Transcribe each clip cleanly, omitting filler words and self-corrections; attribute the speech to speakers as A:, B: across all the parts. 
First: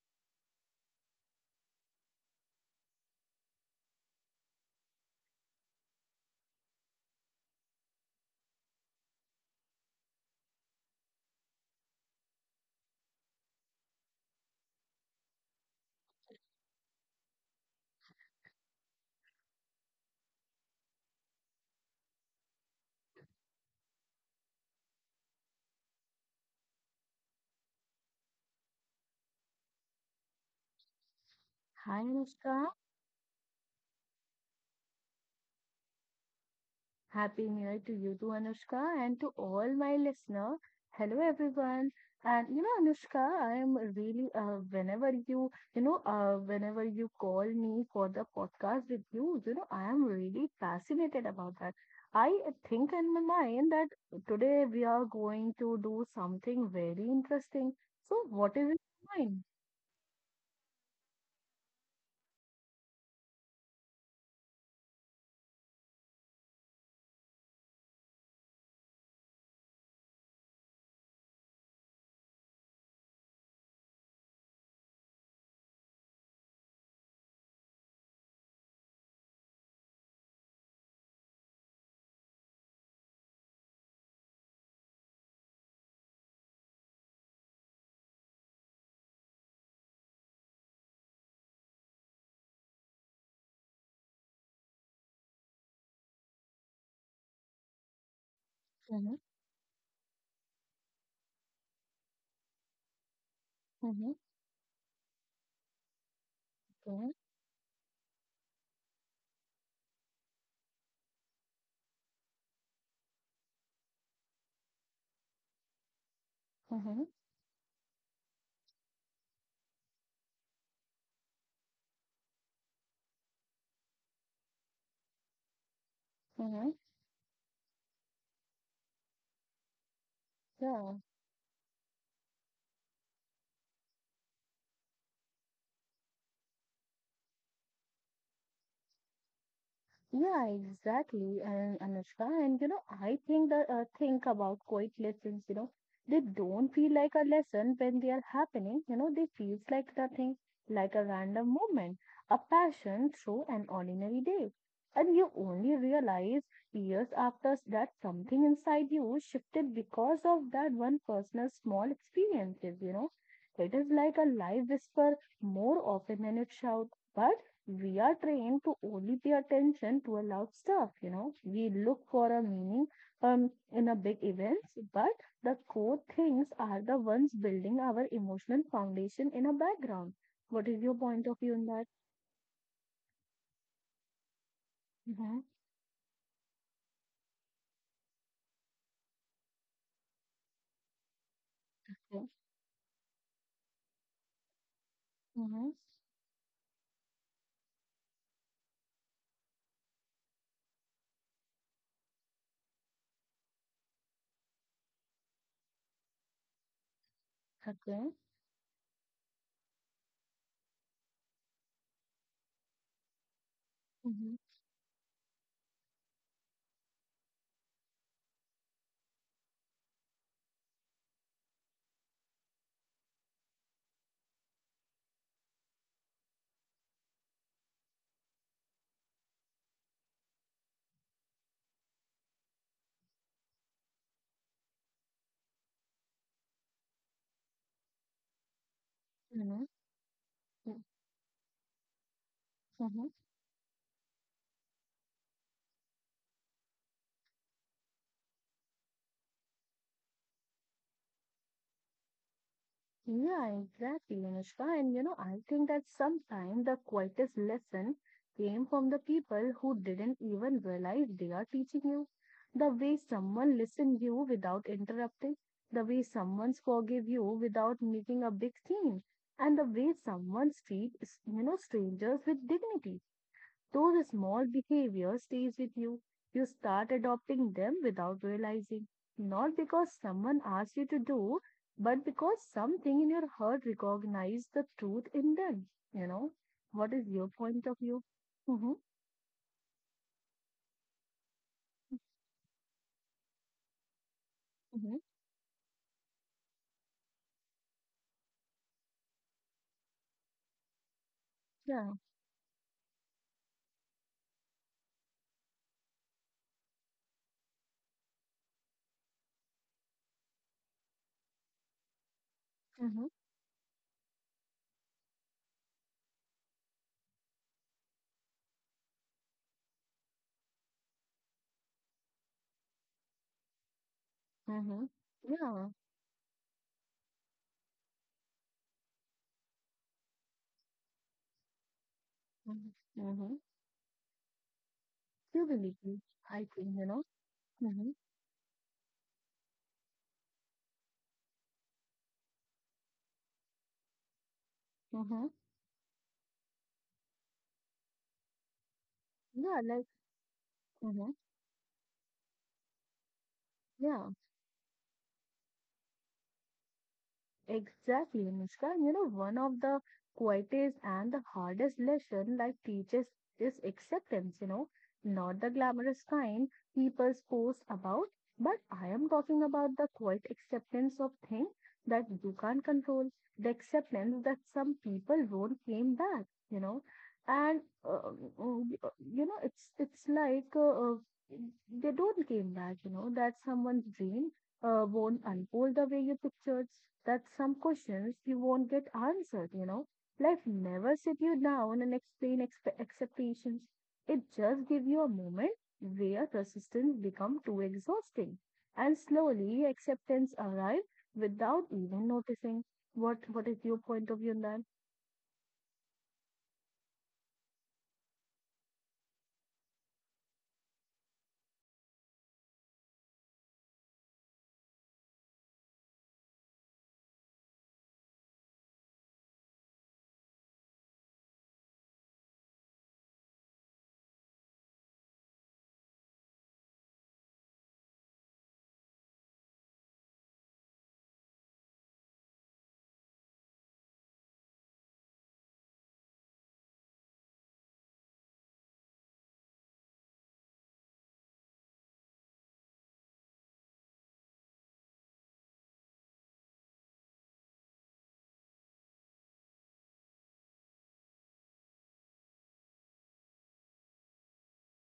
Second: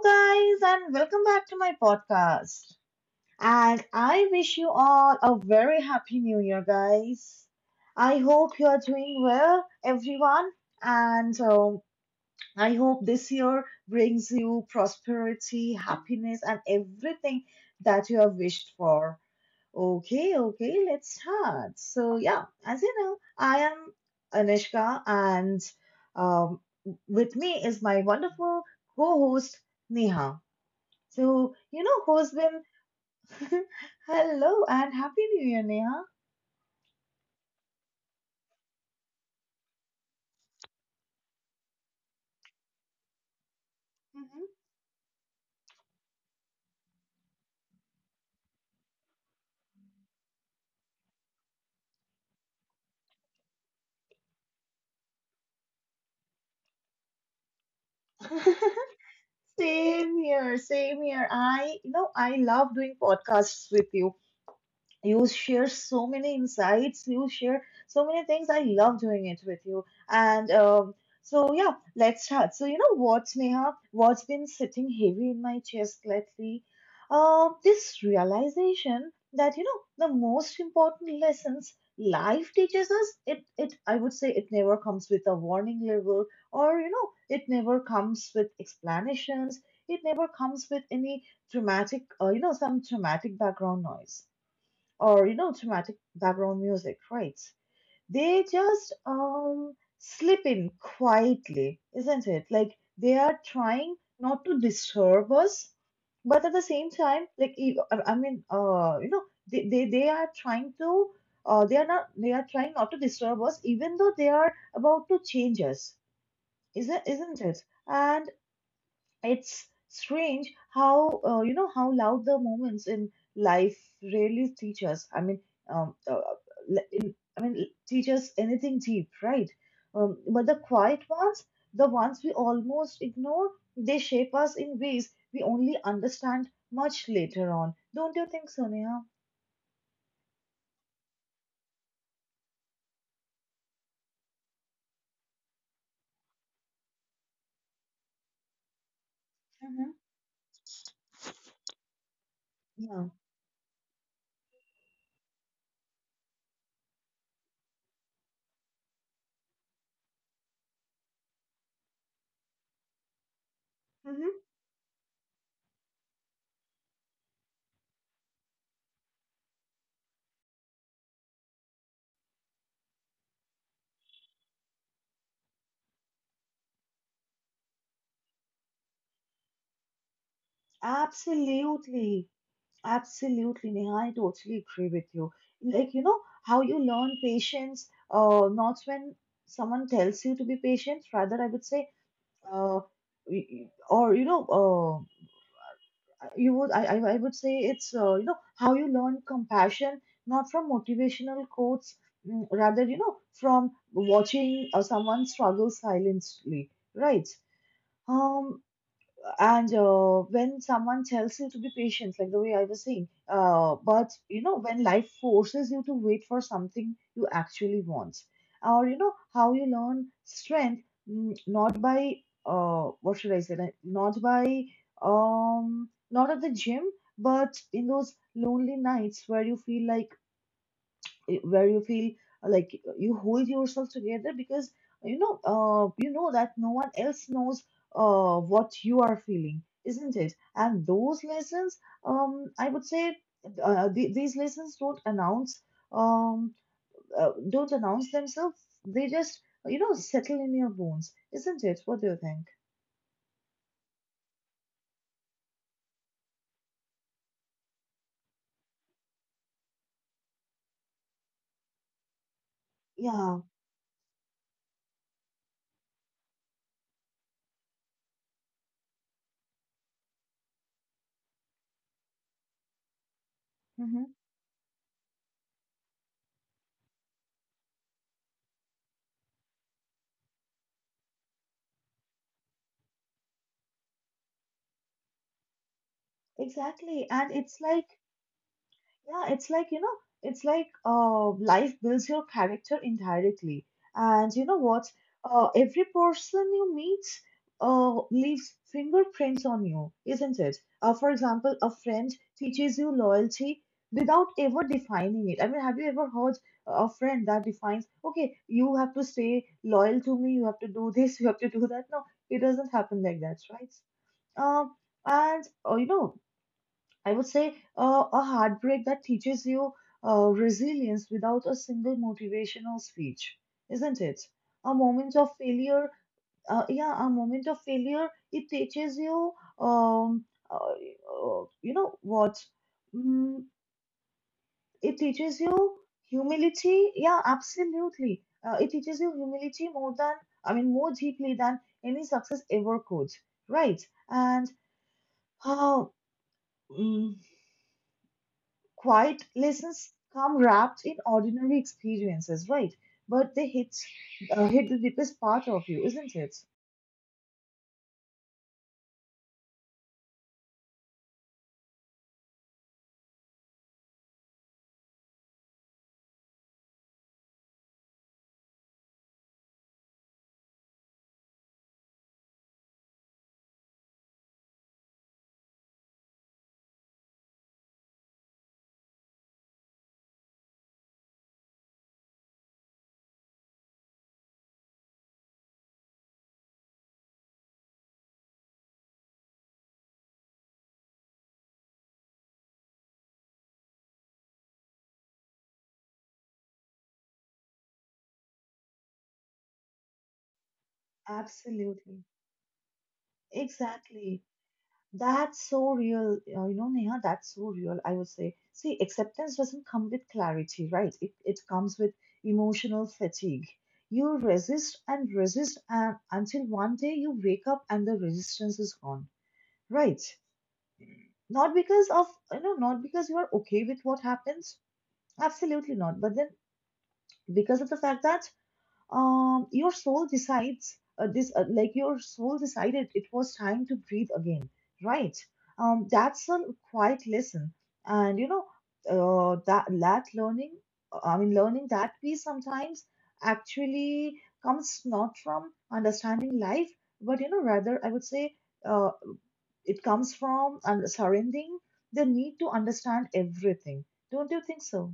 A: guys, and welcome back to my podcast. And I wish you all a very happy new year, guys. I hope you are doing well, everyone. And I hope this year brings you prosperity, happiness, and everything that you have wished for. Okay, okay, let's start. So, yeah, as you know, I am Anushka, and um, with me is my wonderful co host, Neha. So, you
B: Hi
A: know who's
B: Anushka,
A: been. Hello, and Happy New Year, Neha.
B: happy new year to you too, Anushka, and to all my listener. Hello everyone, and you know Anushka, I am really whenever you you know whenever you call me for the podcast with you, you know I am really fascinated about that. I think in my mind that today we are going to do something very interesting.
A: Mhm.
B: So what is it? Mine.
A: Same here, same here. I, you know, I love doing podcasts with you, you share so many insights, you share so many things, I love doing it with you. And so yeah, let's start. So you know what, Neha, what's been sitting heavy in my chest lately, this realization that you know the most important lessons life teaches us, it I would say it never comes with a warning label, or you know it never comes with explanations, it never comes with any dramatic you know, some dramatic background noise, or you know dramatic background music, right? They just
B: Mm-hmm,
A: slip in quietly, isn't it? Like they are trying
B: mm-hmm,
A: not to disturb us, but at the same
B: mm-hmm,
A: time, I mean, you know, they are trying to they are not, they are trying not to disturb us, even though they are about to change us,
B: mm-hmm,
A: isn't it? And it's strange how, you know, how loud the moments in life really teach us. I mean, um, uh, uh,
B: mm-hmm.
A: I mean, teach us anything deep, right? But the
B: Yeah,
A: quiet ones, the ones we almost ignore, they shape us in ways we only understand much later on. Don't you think, Sonia?
B: yeah, exactly. And Anushka, and you know, I think that think about quiet lessons, you know, they don't feel like a lesson when they are happening. You know, they feels
A: Hmm
B: like nothing, like a random moment, a
A: Yeah.
B: passion through an ordinary day. And you only realize years after that something inside you shifted because of that one personal small experiences, you know. It is like a
A: hmm
B: live whisper more often than it shout. But we are trained to only pay attention to a loud stuff, you know, we look for a meaning in a big events, but the core things are the ones building our emotional foundation in a background. What is your point of view in that?
A: Absolutely. Absolutely, Neha, I totally agree with you.
B: Mm-hmm.
A: Like, you know, how you learn patience, not when someone tells you to be patient, rather, I would say,
B: Yeah.
A: uh, or, you know,
B: Mm-hmm.
A: you would, I would say it's, you know, how you learn compassion, not from motivational quotes, mm, rather, you know, from watching someone struggle silently, right?
B: Okay.
A: Um, and when someone tells you to be patient like the way I was saying, but you
B: Mm-hmm.
A: know, when life forces you to wait for something you actually want, or you know how you learn strength, mm, not by what should I say, like, not by not at the gym, but in those lonely nights where you feel like, where you feel like you hold yourself together because you know, you know that no one else knows what you are feeling,
B: Mm-hmm.
A: isn't it? And
B: Yeah.
A: those lessons, I would say,
B: Mm-hmm.
A: these lessons don't announce, um, don't announce themselves, they just you know settle in your bones, isn't it? What do you think?
B: Yeah, exactly, Anushka. And you know, I think that sometimes the quietest lesson came from the people who didn't even realize they are teaching you. The way
A: Yeah
B: someone listened you without interrupting, the way someone forgave you without making a big scene, and the way someone treat, you know, strangers with dignity.
A: hmm
B: Those small behaviors stays with you. You start adopting them without realizing, not because someone asked you to do, but because something in your heart recognized the truth in them. You know, what
A: exactly
B: is your
A: and it's
B: point of
A: like
B: view? Mm-hmm.
A: Yeah, it's like, you know, it's like, life builds your character indirectly. And you know what?
B: Mm-hmm.
A: Every person you meet leaves fingerprints on you, isn't it? For example, a
B: Yeah.
A: friend teaches you loyalty without ever defining it. I mean, have you ever heard a friend that defines, okay, you have to stay loyal to me, you have to do this, you have to do that? No, it doesn't happen
B: Mm-hmm.
A: like that, right? Um, and, you know, I would say, a heartbreak that teaches you resilience without a single motivational speech, isn't it? A
B: Mm-hmm.
A: moment of
B: Yeah.
A: failure, yeah, a moment of failure, it teaches you, you know what?
B: Mm-hmm. Mm-hmm.
A: Mm, it teaches
B: You believe
A: you
B: me. I think, you
A: humility.
B: know.
A: Yeah,
B: Mm-hmm.
A: absolutely. It teaches you humility more than, I mean, more deeply than any success ever could, right? And
B: Mm-hmm.
A: how. Quiet
B: Yeah, like,
A: lessons come wrapped in
B: mm-hmm.
A: ordinary experiences, right? But they hit,
B: Yeah.
A: hit the deepest part of you, isn't it?
B: Exactly, Muskan. You know, one of the quietest and the hardest lesson life teaches is acceptance, you know, not the glamorous kind people post about, but I am talking about the quiet acceptance of things that you can't control, the acceptance that some people won't came back, you know, and um, you know, it's like they don't came back, you know, that someone's dream won't unfold the way you pictured, that some questions you won't get answered, you know. Life never sit you down and explain expectations. It just give you a moment where resistance become too exhausting. And slowly acceptance arrive without
A: Absolutely.
B: even noticing. What is your point
A: Exactly.
B: of view on that?
A: That's so real. You know, Neha, that's so real, I would say. See, acceptance doesn't come with clarity, right? It comes with emotional fatigue. You resist and resist and until one day you wake up and the resistance is gone, right? Not because of, you know, not because you are okay with what happens, absolutely not. But then, because of the fact that your soul decides, like your soul decided it was time to breathe again, right? That's a quiet lesson, and you know, that learning, I mean, learning that we sometimes actually comes not from understanding life, but you know, rather I would say, uh, it comes from and surrendering the need to understand everything. Don't you think so?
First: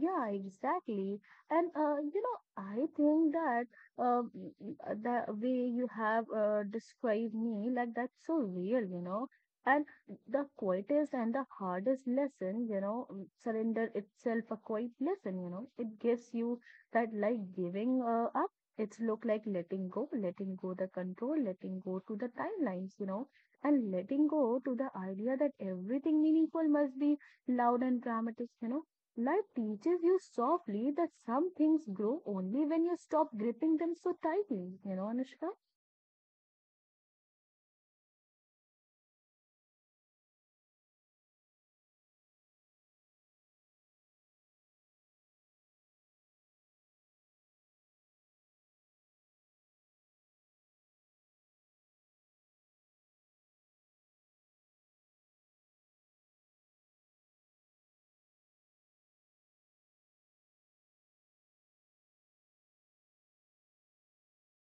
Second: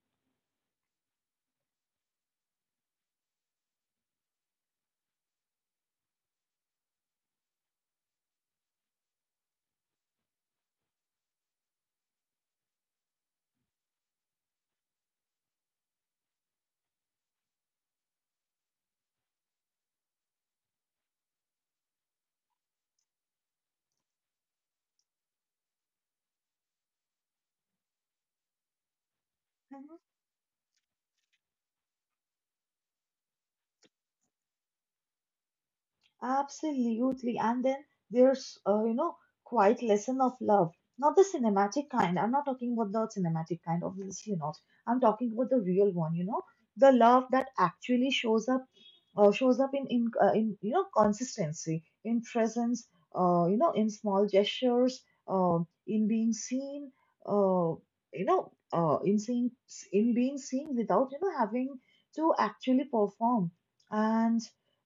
B: Yeah, exactly. And you know, I think that the way you have described me, like that's so real, you know. And the quietest and the hardest lesson, you know, mm, surrender itself a quiet lesson, you know. It gives you that like giving up. It's look like letting go the control, letting go to the timelines, you know, and letting go to the idea that everything meaningful must be loud and dramatic, you know. Life teaches you softly that some things grow only when you stop gripping them so tightly, you know, Anushka?
A: Absolutely. And then there's, you know, quite lesson of love. Not the cinematic kind. I'm not talking about the cinematic kind, obviously not. I'm talking about the real one, you know, the love that actually shows up in you know, consistency, in presence, you know, in small gestures, uh, in being seen, uh, you know, in seeing, in being seen without, you know, having to actually perform. And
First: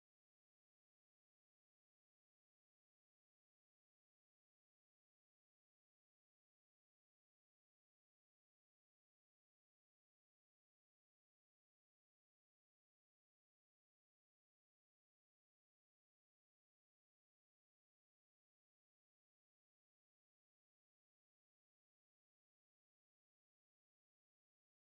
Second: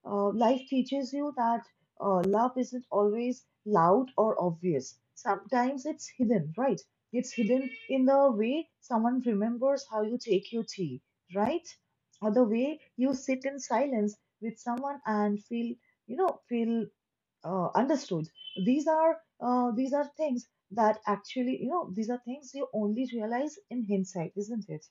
A: life teaches you that love isn't always loud or obvious. Sometimes it's hidden, right? It's hidden in the way someone remembers how you take your tea, right? Or the way you sit in silence with someone and feel, you know, feel, understood. These are, these are things that actually, you know, these are things you only realize in hindsight, isn't it?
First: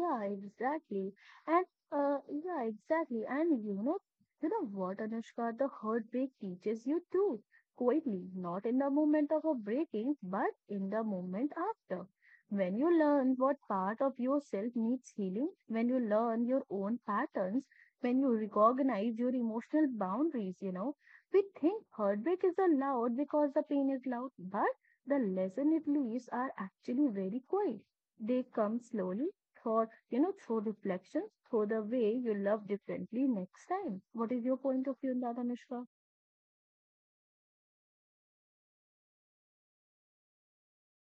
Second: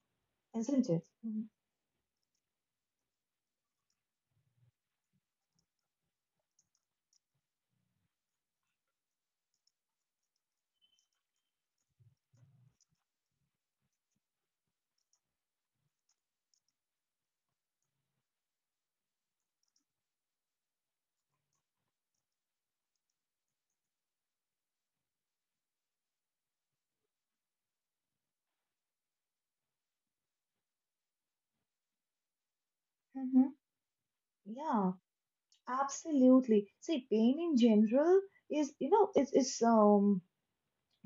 B: Yeah,
A: Isn't it?
B: exactly.
A: Mhm.
B: And yeah, exactly. And you know what, Anushka, the heartbreak teaches you too, quietly, not in the moment of a breaking, but in the moment after. When you learn what part of yourself needs healing, when you learn your own patterns, when you recognize your emotional boundaries, you know, we think heartbreak is allowed because the pain is loud, but the lesson it leaves are actually very quiet. They come slowly thought, you know, through reflections, through the way you love differently
A: Mm-hmm.
B: next time. What is your point of
A: Yeah.
B: view on that, Anushka?
A: Absolutely. See, pain in general is, you know, it's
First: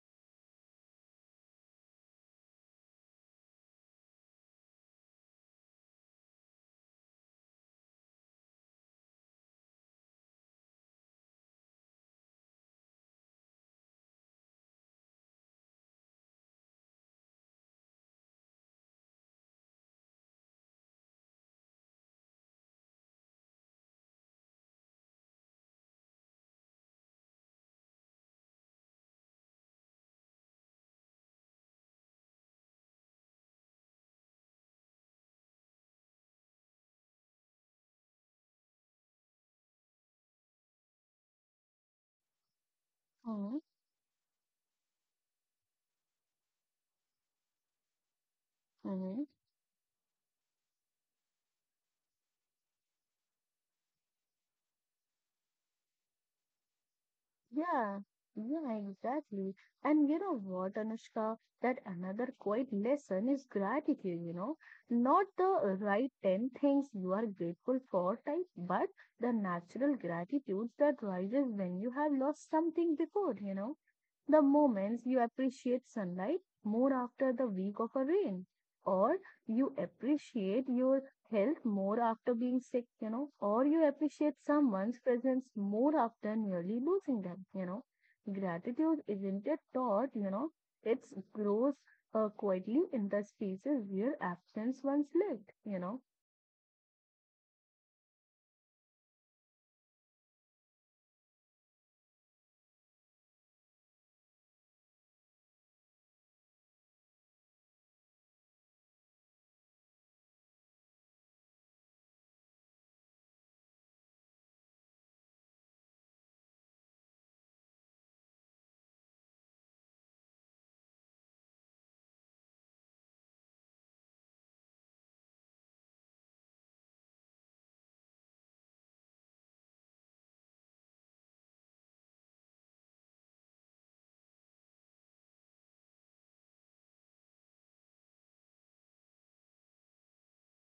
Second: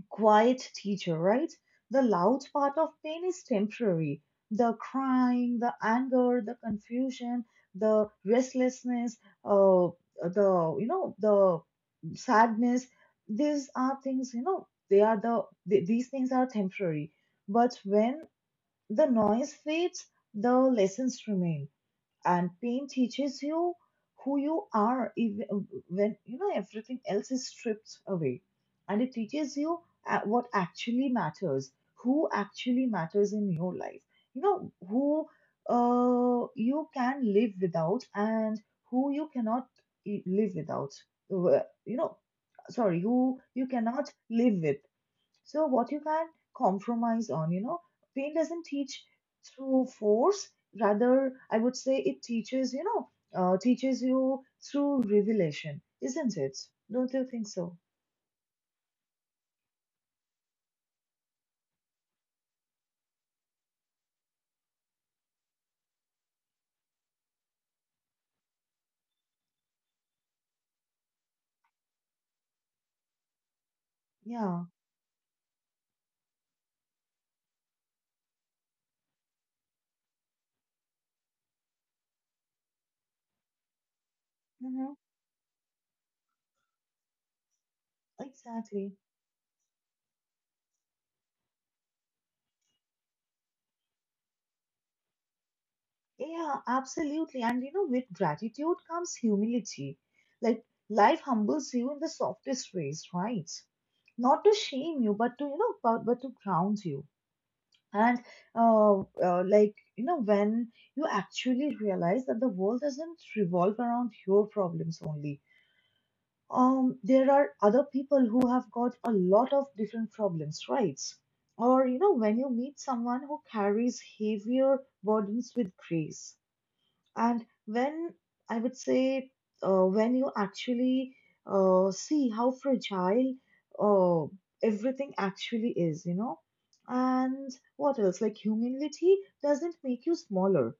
A: quiet teacher, right? The loud part of pain is temporary. The crying, the anger, the confusion, the restlessness, uh, the you know, the sadness. These are things, you know, they are the these things are temporary. But when the noise fades, the lessons remain and pain teaches you who you are even, when you know everything else is stripped away, and it teaches you, what actually matters, who actually matters in your life, you know, who, you can live without and who you cannot live without. You know, sorry, who
B: Mm-hmm.
A: you cannot live with, so what you can compromise on, you know, pain doesn't teach
B: Mm-hmm.
A: through force. Rather, I would say it teaches, you know, teaches you through revelation, isn't it? Don't you think so?
B: Yeah, yeah, exactly. And you know what, Anushka? That another quiet lesson is gratitude, you know, not the right 10 things you are grateful for type, but the natural gratitudes that rises when you have lost something before, you know. The
A: Yeah.
B: moments you appreciate sunlight more after the week of a rain, or you appreciate your health more after being sick, you know, or you appreciate
A: Mm-hmm.
B: someone's presence more after nearly losing them, you know.
A: Exactly.
B: Gratitude isn't a thought, you know, it grows quietly in the spaces where absence once lived, you know.
A: Yeah, absolutely. And you know, with gratitude comes humility. Like life humbles you in the softest ways, right? Not to shame you, but to you know, but to ground you, and like you know, when you actually realize that the world doesn't revolve around your problems only, there are other people who have got a lot of different problems, right? Or you know, when you meet someone who carries heavier burdens with grace, and when I would say, when you actually see how fragile, uh, everything actually is, you know, and what else? Like humility doesn't make you smaller.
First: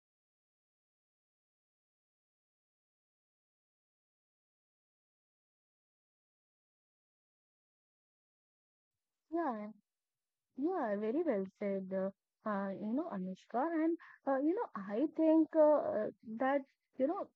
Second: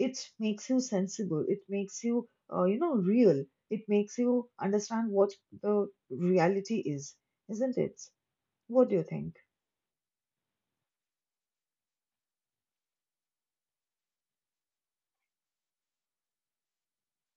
A: It makes you sensible. It makes you, you know, real. It makes you understand what the reality is, isn't it? What do you think?
B: Yeah, yeah, very well said, you know, Anushka. And, you know, I think that, you know,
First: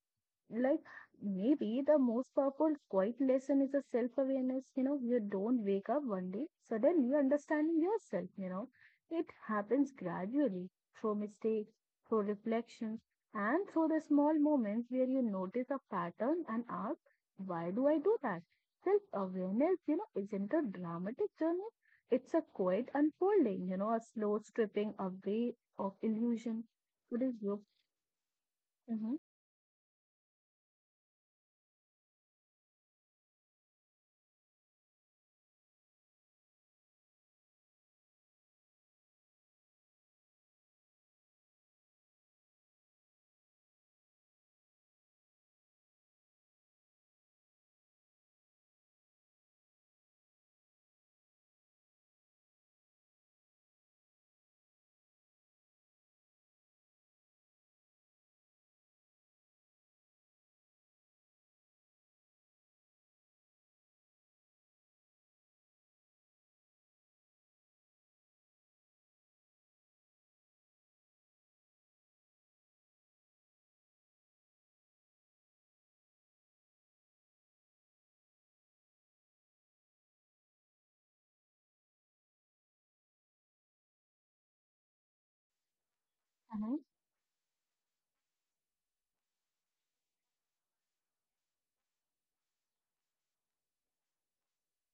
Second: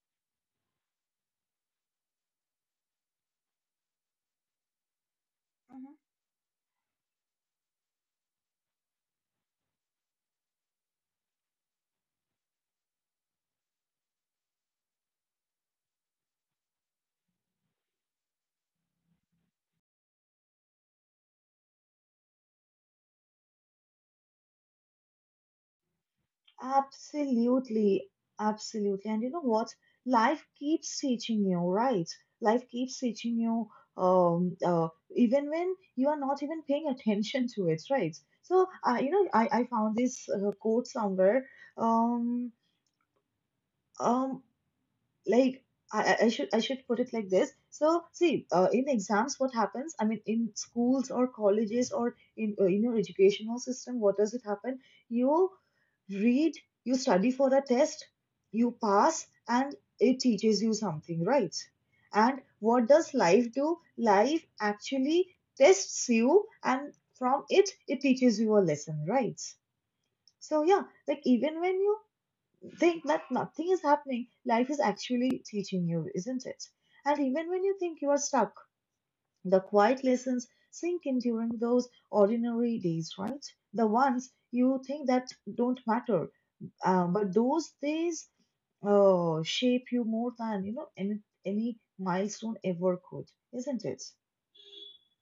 B: like maybe the most powerful quiet lesson is a self-awareness, you know, you don't wake up one day suddenly understanding yourself, you know, it happens gradually through mistakes, through reflections, and through the small moments where you notice a pattern and ask, why do I do that? Self-awareness, you know, isn't a dramatic journey. It's a quiet unfolding, you know, a slow stripping away of illusion. What is your
A: Absolutely, absolutely.
B: Mhm,
A: And you know what? Life keeps teaching you, right? Life keeps teaching you, um, uh, even when you are not even paying attention to it, right? So, I you know, I found this quote somewhere. Um, um, like I should put it like this. So see, in exams, what happens? I mean, in schools or colleges or in your educational system, what does it happen? You read, you study for a test, you pass, and it teaches you something, right? And what does life do? Life actually tests you, and from it, it teaches you a lesson, right? So yeah, like even when you think that nothing is happening, life is actually teaching you, isn't it? And even when you think you are stuck, the quiet lessons sink in during those ordinary days, right? The ones you think that don't matter,
B: mhm.
A: but those days shape you more than you know, any milestone ever could, isn't it?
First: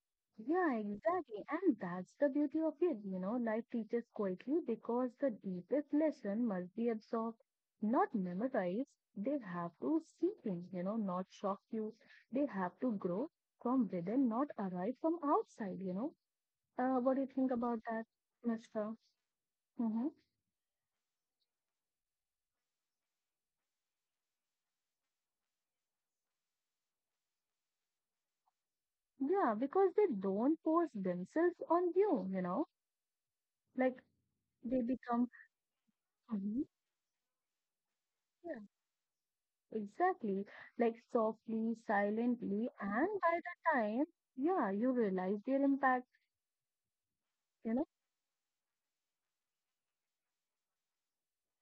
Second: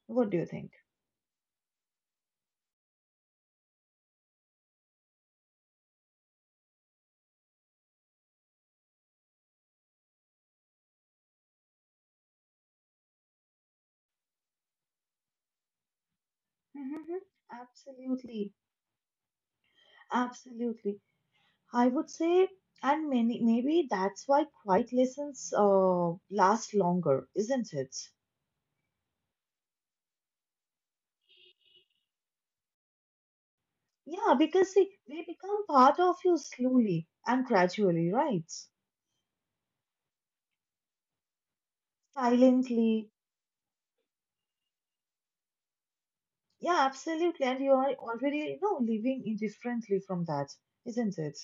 A: What do you think?
B: Yeah, exactly. And that's the beauty of it. You know, life teaches quietly because the deepest lesson must be absorbed, not memorized. They have to sink in, you know, not shock you. They have to grow from within, not arrive from outside, you know. What do
A: Hmm
B: you think about that,
A: Absolutely,
B: Mr. Mm-hmm.
A: absolutely. I would say, and many, maybe that's why quiet lessons last longer, isn't it?
B: Yeah, because they don't force themselves on you, you know, like
A: Yeah,
B: they
A: because see,
B: become.
A: they become part of you
B: Mhm.
A: slowly and gradually, right?
B: Exactly, like softly, silently, and
A: Silently.
B: by the time, yeah, you realize their impact,
A: Yeah, absolutely.
B: you
A: And
B: know,
A: you are already, you know, living indifferently from that, isn't it?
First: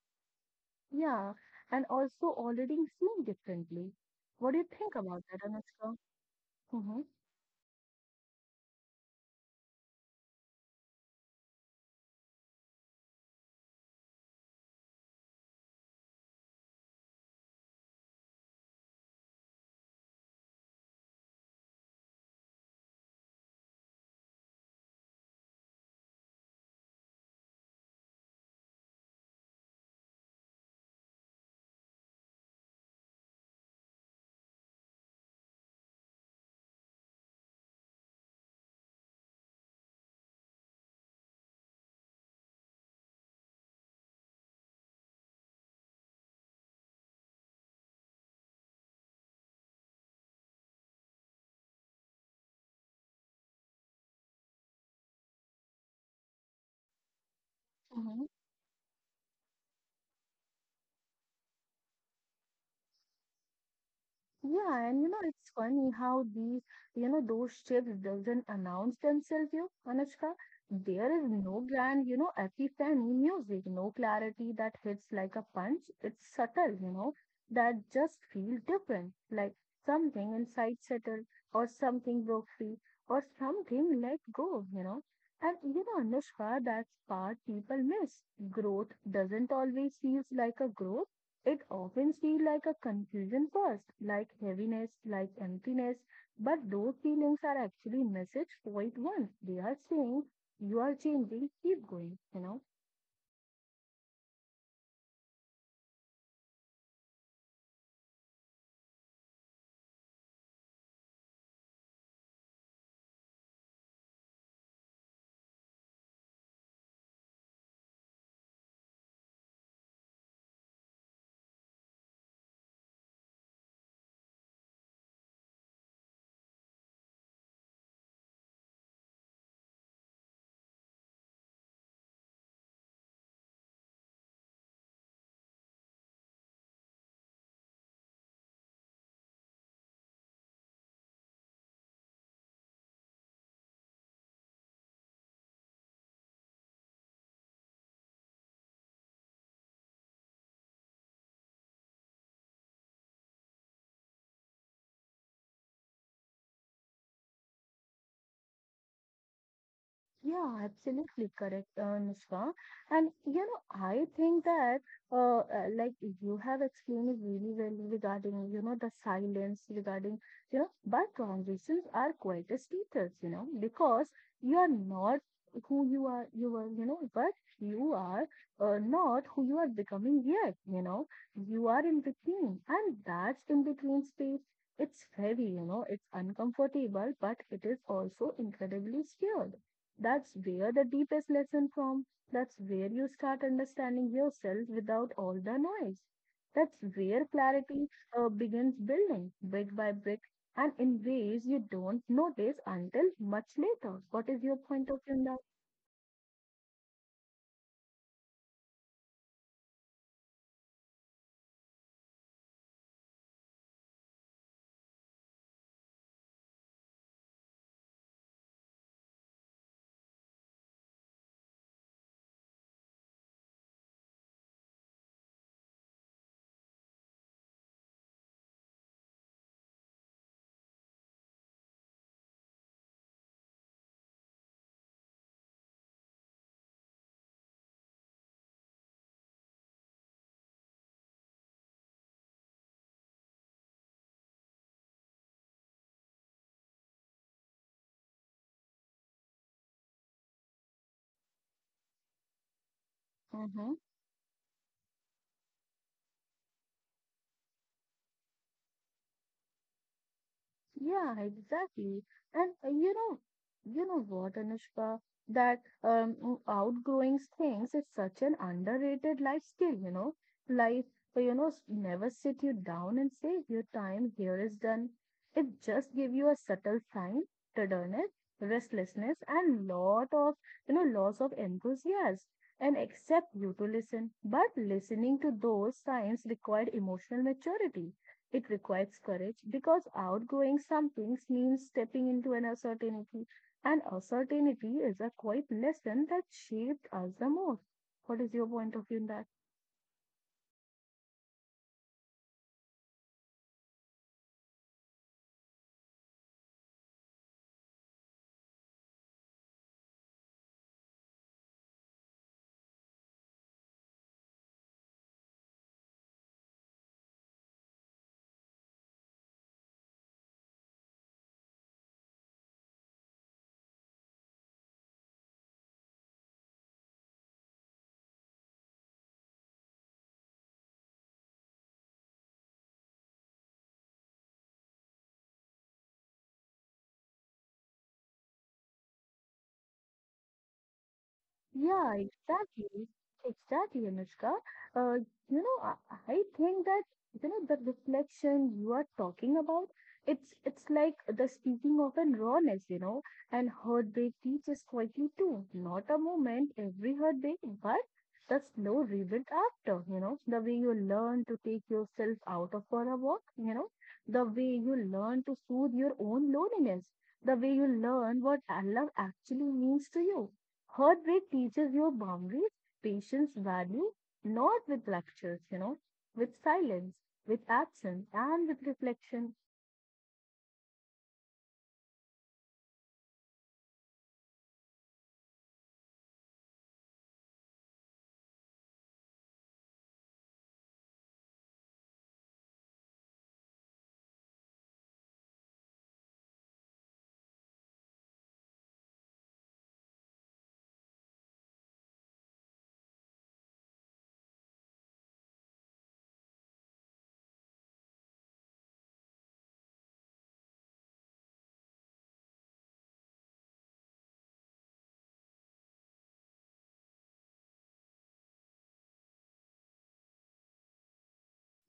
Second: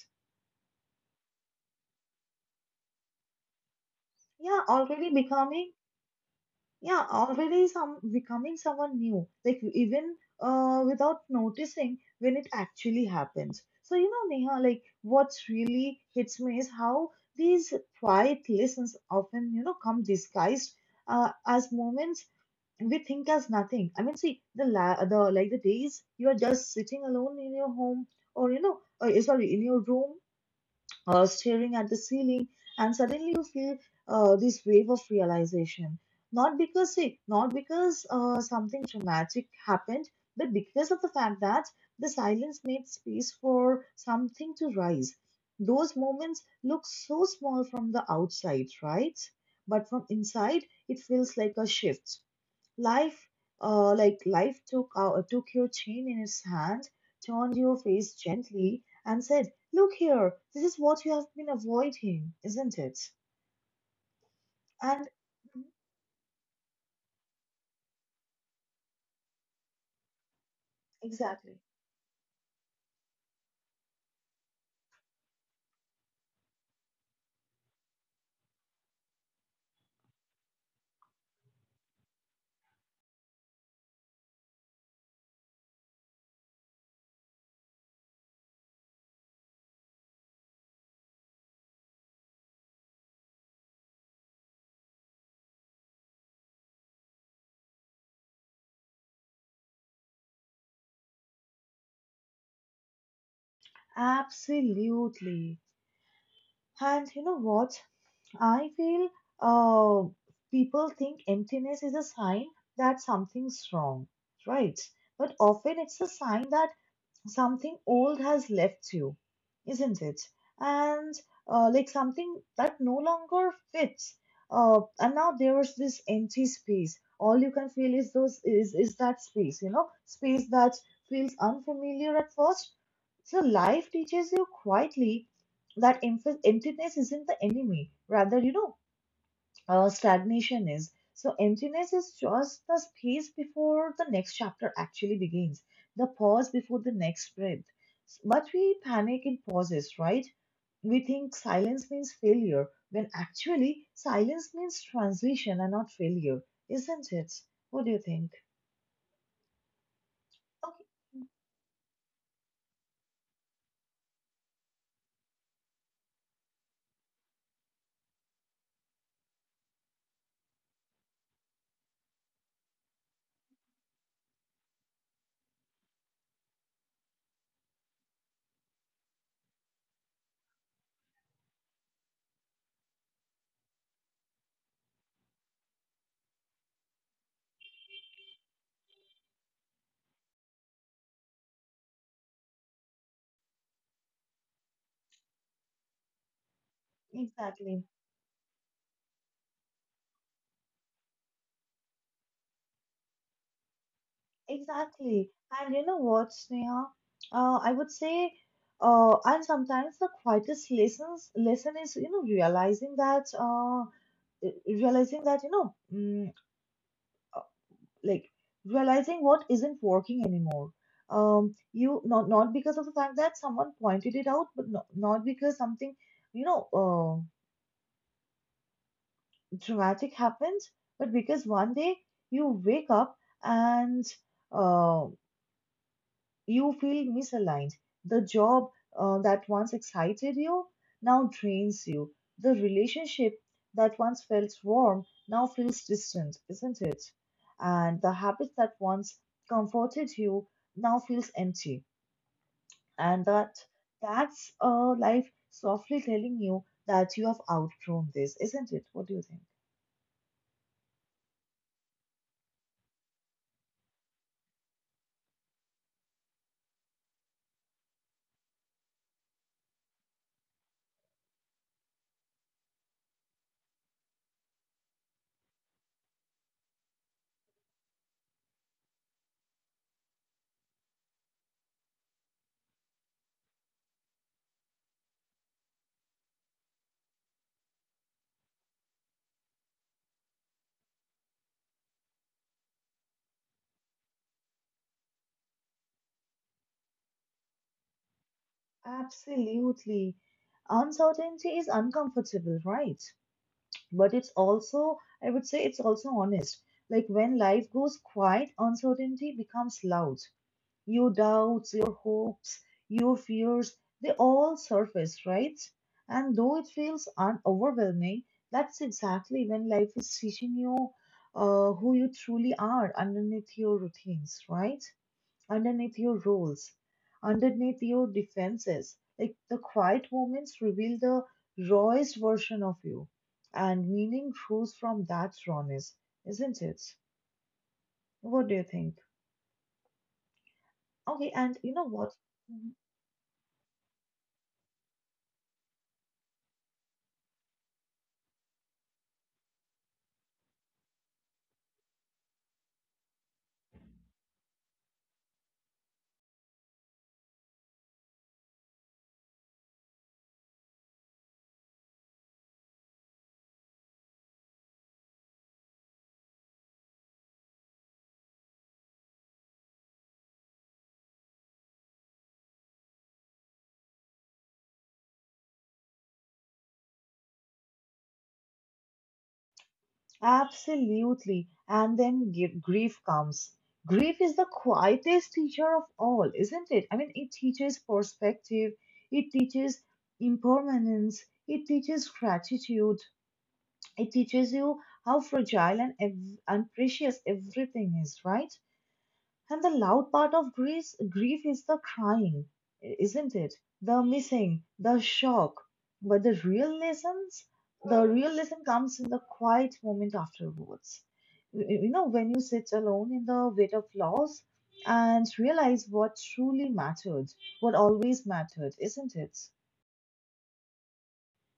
B: yeah, and also already seen differently. What do
A: Yeah,
B: you think
A: already
B: about that,
A: becoming.
B: Anushka? Mm-hmm,
A: Yeah already some becoming someone new, like even without noticing when it actually happens. So you know, Neha, like what really hits me is how these quiet lessons often, you know, come disguised as moments we think as nothing. I mean, see, the la- the like the days you are just sitting alone in your home or, you know, sorry, in your room, staring at the ceiling, and suddenly you feel this wave of realization. Not because sick, not because something dramatic happened, but because of the fact that the silence made space for something to rise. Those moments look so small from the outside, right? But from inside, it feels like a shift. Life, like life took out, took your chin in its hand, turned your face
B: mm-hmm.
A: gently, and said, "Look here, this is what you have been avoiding, isn't it?"
B: Yeah, and
A: And
B: you know, it's
A: mm-hmm,
B: funny how these, you know, those shifts doesn't announce themselves, you, Anushka. There is
A: exactly,
B: no grand, you know, epiphany music, no clarity that hits like a punch. It's subtle, you know, that just feels different, like something inside settled, or something broke free, or something let go, you know. And you know, Anushka, that's part people miss. Growth doesn't always feels like a growth, it often feels like a confusion first, like heaviness, like emptiness, but those feelings are actually message quite. They are saying, you are changing, keep going, you know.
A: absolutely. And you know what? I feel uh, people think emptiness is a sign that something's wrong, right? But often it's a sign that something old has left you, isn't it? And like something that no longer fits. And now there's this empty space. All you can feel is those is that space, you know, space that feels unfamiliar at first. So life teaches you quietly that emptiness isn't the enemy. Rather, you know, stagnation is. So, emptiness is just the space before the next chapter actually begins, the pause before the next breath. But we panic in pauses, right? We think silence means failure, when actually silence means transition and not failure, isn't it? What do you think?
B: Yeah,
A: Okay,
B: absolutely correct, Nushka. And you know, I think that like you have explained it really well regarding you know the silence, regarding you know, but transitions are quite as teachers, you know, because you are not who you are, you were, you know, but you are not who you are becoming yet. You know, you are in between, and that's in between space. It's heavy, you know, it's uncomfortable, but it is also incredibly scared, that's where the deepest lesson from. That's where you start understanding yourself without all the noise. That's where clarity
A: exactly,
B: begins building brick by brick and in ways you don't notice until much later. What is your point of view
A: exactly.
B: on
A: And you know what, Sneha? I would say, and sometimes the quietest lesson is, you know, realizing that realizing that, you know, like realizing what isn't working anymore, you, not because of the fact that someone pointed it out, but not because something, you know, dramatic happens, but because one day you wake up and uh, you feel misaligned. The job that once excited you now drains you. The relationship that once felt warm now feels distant, isn't it? And the habit that once comforted you now feels empty. And
B: that?
A: that
B: Mhm.
A: that's uh, life softly telling you that you have outgrown this, isn't it? What do you think?
B: Yeah, exactly. And you know what, Anushka, that outgrowing things is such an underrated life skill, you know. Life, you know, never sit you down and say your time here is done. It just give you a subtle sign, tenderness, restlessness, and lot of, you know, loss of enthusiasm. And accept you to listen, but listening to those signs required emotional maturity, it requires courage because outgrowing some things means stepping into an uncertainty, and uncertainty is a quiet lesson that shaped us the most. What is your point of view in that?
A: Absolutely. Uncertainty is uncomfortable, right? But it's also, I would say, it's also honest. Like when life goes quiet, uncertainty becomes loud. Your doubts, your hopes, your fears, they all surface, right? And though it feels overwhelming, that's exactly when life is teaching you who you truly are underneath your routines, right? Underneath your roles, underneath your defenses. Like the quiet moments reveal the rawest version of you, and meaning grows from that rawness, isn't it? What do you think? Okay, and you know
B: Yeah,
A: what? Mhm.
B: exactly. Exactly, Anushka. Uh, you know, I think that you know the reflection you are talking about, it's like the speaking of an rawness, you know, and heartbreak teaches quietly too. Not a moment, every heartbreak, but the slow rebuild after, you know, the way you learn to take yourself out of for a walk, you know, the way you learn to soothe your own loneliness, the way you learn what love actually means to you. Heartbreak teaches you boundaries, patience, value, not with lectures, you know, with silence, with absence, and with reflection.
A: Absolutely. And then grief comes. Grief is the quietest teacher of all, isn't it? I mean, it teaches perspective, it teaches impermanence, it teaches gratitude. It teaches you how fragile and, and precious everything is, right? And the loud part of grief, grief is the crying, isn't it? The missing, the shock. But the real lesson comes in the quiet moment afterwards. You know, when you sit alone in the weight of loss and realize what truly mattered, what always mattered, isn't it?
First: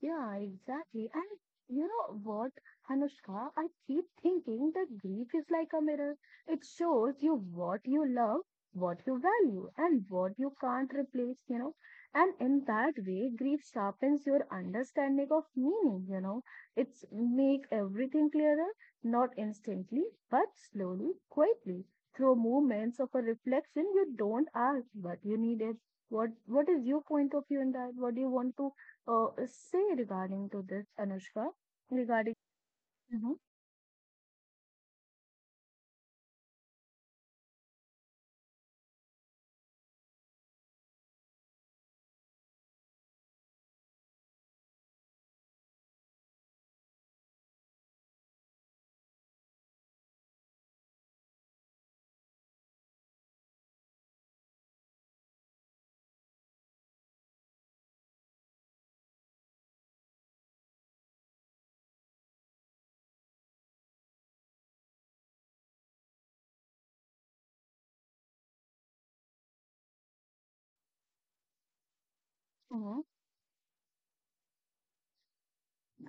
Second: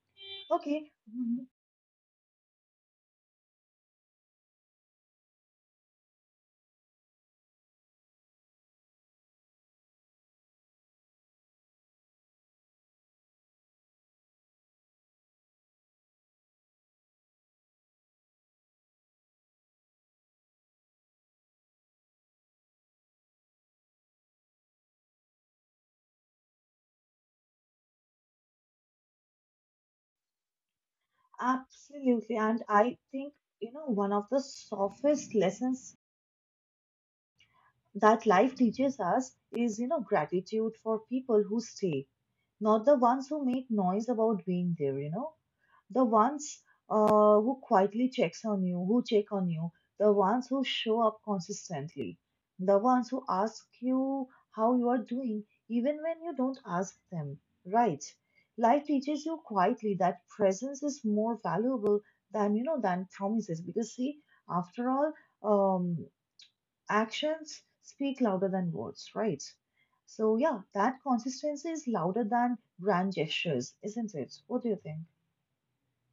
B: Yeah,
A: Okay,
B: exactly. And you know what, Anushka, I keep thinking that grief is like a mirror. It shows you what you love, what you value, and what you can't replace, you know. And in that way, grief sharpens your understanding of meaning, you know. It's make everything clearer, not instantly, but slowly, quietly, through moments of a reflection you don't ask, but you need it. What is your point of view in that? What do you want to say regarding to this, Anushka, regarding
A: absolutely. And I think,
B: hmm
A: you know, one of the softest lessons that life teaches us is, you know, gratitude for people who stay, not the ones who make noise about being there, you know, the ones who check on you, the ones who show up consistently, the ones who ask you how you are doing, even when you don't ask them, right? Life teaches you quietly that presence is more valuable than, you know, than promises, because see, after all, um, actions speak louder than words, right? So, yeah, that consistency is louder than
B: hmm.
A: grand gestures, isn't it? What do you think?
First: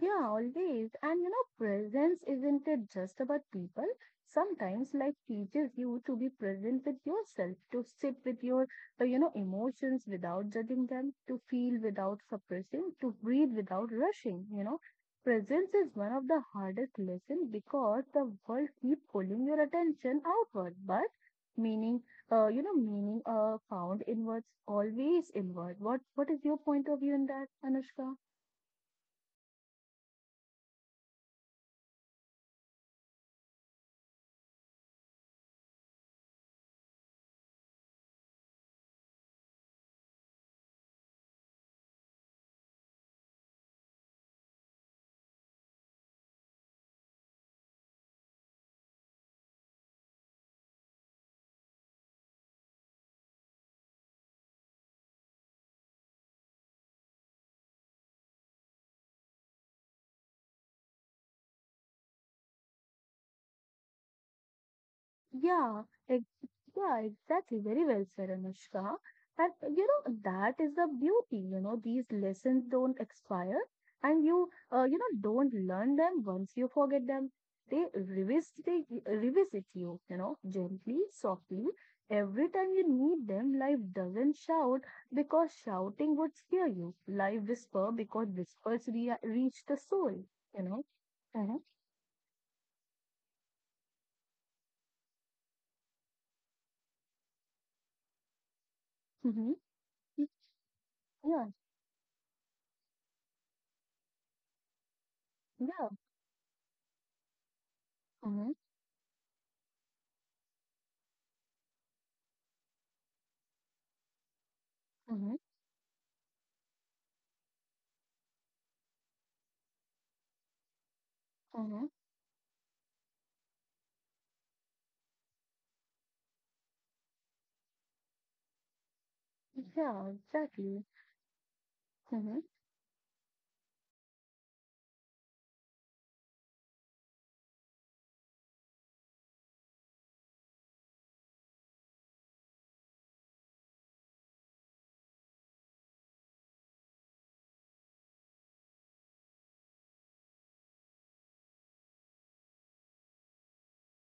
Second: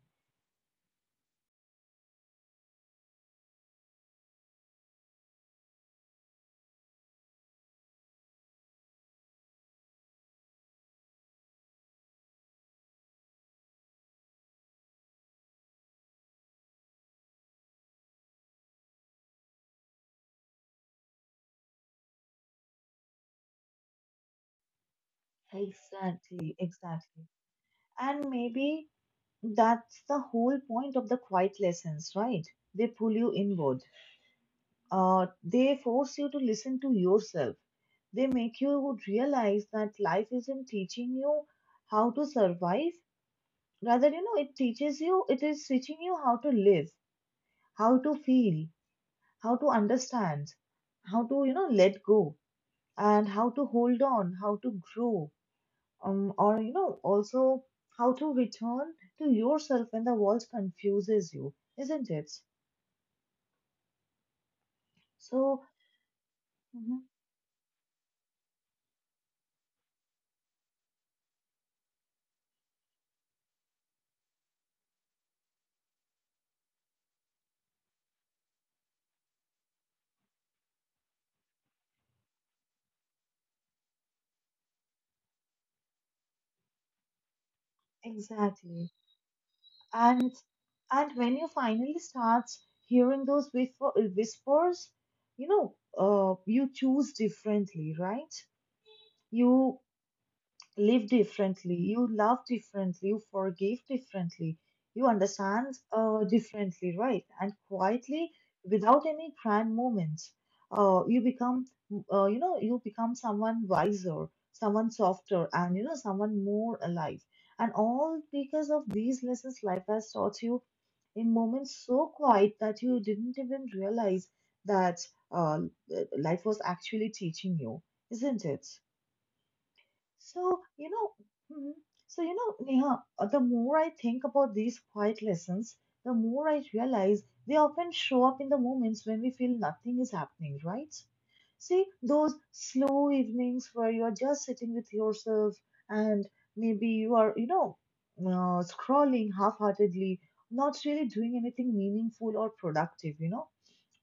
B: Yeah, always. And you know, presence isn't it just about people? Sometimes life teaches you to be present with yourself, to sit with your, you know, emotions without judging them, to feel without suppressing, to breathe without rushing. You know, presence is one of the hardest lessons because the world keeps pulling your attention outward, but meaning, you know, meaning found inwards, always inward. What is
A: Exactly,
B: your point of view
A: exactly.
B: in that, Anushka?
A: And maybe that's the whole point of the quiet lessons, right? They pull you inward. They force you to listen to yourself. They make you realize that life isn't teaching you how to survive. Rather, you know, it teaches you, it is teaching you how to live, how to feel, how to understand, how to, you know, let go, and how to hold on, how to grow, or, you know, also how to return to yourself when the world confuses you, isn't it? So,
B: Yeah, ex- yeah,
A: mhm,
B: exactly. Very well said, Anushka. And that is the beauty, these lessons don't expire and you don't learn them once you forget them. They revisit you, gently, softly. Every time you need them, life doesn't shout because shouting would scare you. Life whisper because whispers
A: exactly.
B: re reach the soul,
A: And
B: you know.
A: and when you
B: Uh-huh.
A: finally start hearing those whispers, you know, you choose differently, right?
B: Mm-hmm.
A: You live
B: Yeah,
A: differently, you love differently, you forgive differently, you understand
B: yeah.
A: differently, right? And quietly,
B: Mm-hmm.
A: without any grand moments, uh, you become, you know, you become someone wiser, someone
B: Mm-hmm.
A: softer, and, you know, someone more alive. And all because of these lessons life has taught you in
B: Mm-hmm.
A: moments so quiet that you didn't even realize that uh, life was actually teaching you, isn't it?
B: Yeah,
A: So,
B: exactly.
A: you know, mhm. So, you
B: Mm-hmm,
A: know, Neha, the more I think about these quiet lessons, the more I realize they often show up in the moments when we feel nothing is happening, right? See, those slow evenings where you're just sitting with yourself, and maybe you are, you know, scrolling half heartedly, not really doing anything meaningful or productive, you know,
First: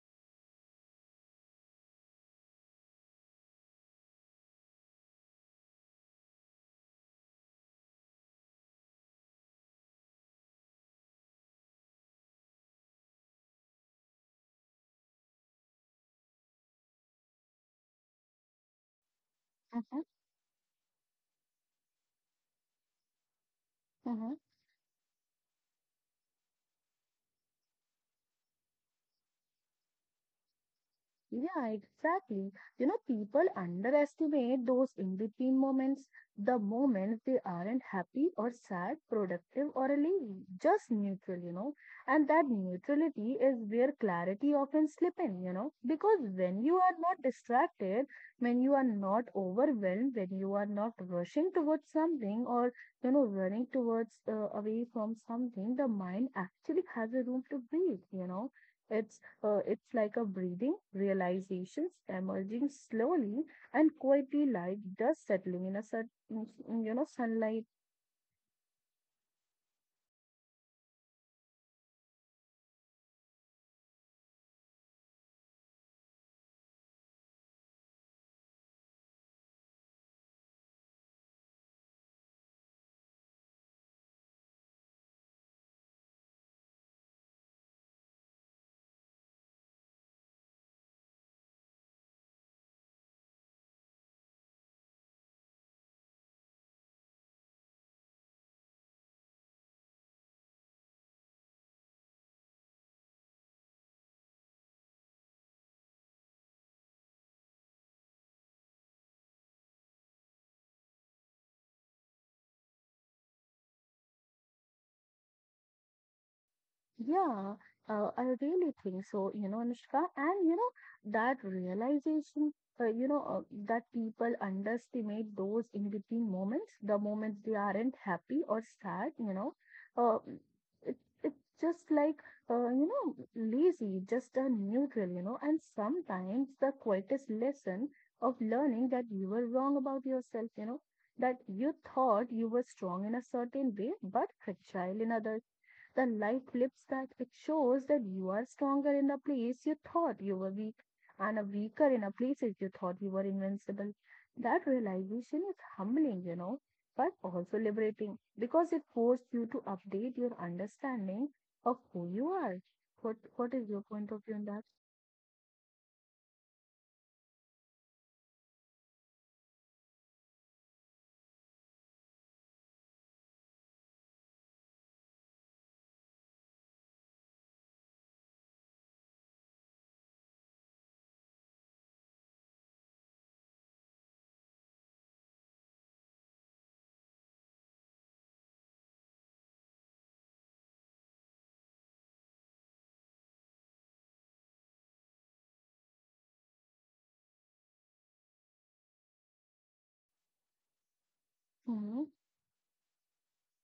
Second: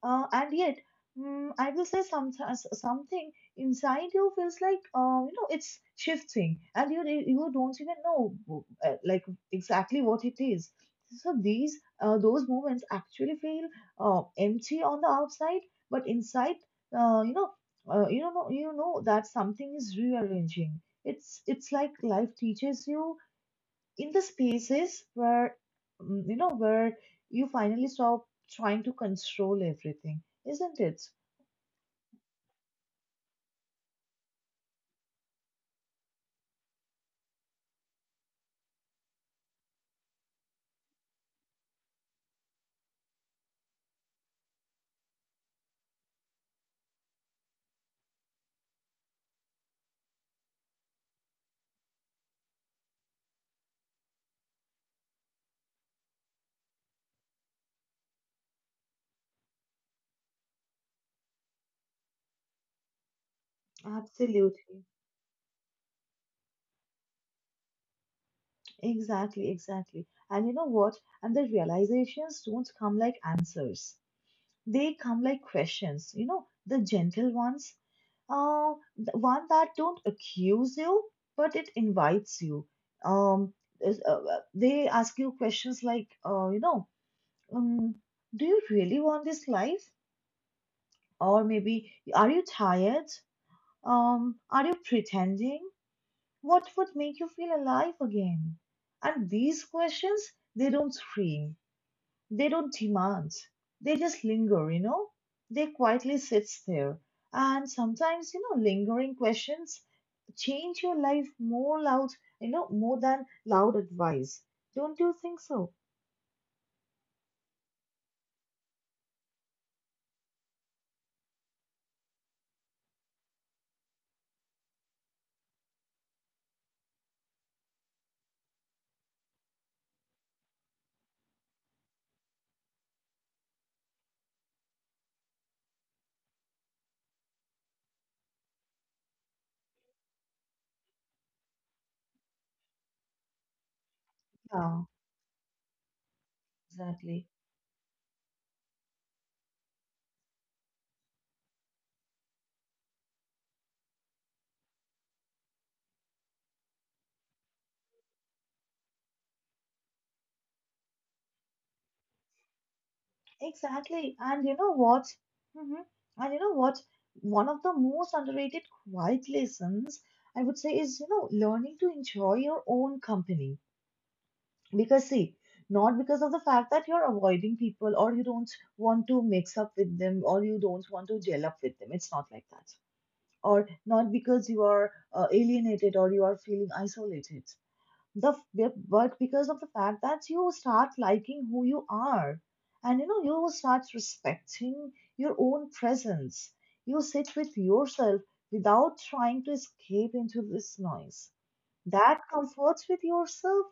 A: and yet, I will say sometimes something inside you feels like, you know, it's shifting, and you don't even know, like exactly what it is. So these those moments actually feel empty on the outside, but inside, uh, you know, you know that something is
B: mm-hmm,
A: rearranging. It's like life teaches you in the
B: mm-hmm.
A: spaces where, you know, where you finally stop trying to control everything, isn't it?
B: Yeah, exactly. You know, people underestimate those in between moments, the moments they aren't happy or sad, productive or relieved, just neutral. And that neutrality is where clarity often slip in, because when you are not distracted, when you are not overwhelmed, when you are not rushing towards something or, running towards away from something, the mind actually has a room to breathe. It's it's like a breathing, realizations emerging slowly and quietly like
A: Absolutely.
B: dust settling in a certain sunlight.
A: Exactly, exactly. And you know what? And the realizations don't come like answers, they come like questions, you know, the gentle ones, the one that don't accuse you but it invites you. um they ask you questions like, um do you really want this life? Or maybe, are you tired? Are you pretending? What would make you feel alive again? And these questions, they don't scream, they don't demand, they just linger, you know? They quietly sits there. And sometimes, you know, lingering questions change your life more loud, you know, more than loud advice. Don't you think so?
B: Yeah, I really think so, Anushka. And, that uh, you know, uh, that people underestimate those in between moments, the moments they aren't happy or sad, uh, it, it's just lazy, just a neutral, and sometimes the quietest lesson of learning that you were wrong about yourself, that you thought you were strong in a certain way, but
A: Yeah,
B: fragile in other the light flips back.
A: exactly.
B: It shows that you are stronger in the place you thought you were weak and a weaker in a places you thought you were invincible. That realization is humbling, but also liberating because it forced you to update your understanding of who you are. What is your
A: Exactly.
B: point of
A: And
B: view on
A: you know
B: that?
A: what? Mhm. And you know what? One of the most underrated quiet lessons, I would say, is, you know, learning to enjoy your own company. Because, see, not because of the fact that you're avoiding people or you don't want to mix up with them or you don't want to gel up with them. It's not like that. Or not because you are alienated or you are feeling isolated, but because of the fact that you start liking who you are, and you know, you start respecting your own presence. You sit with yourself without trying to escape into this noise
B: Mm-hmm,
A: that comforts with yourself.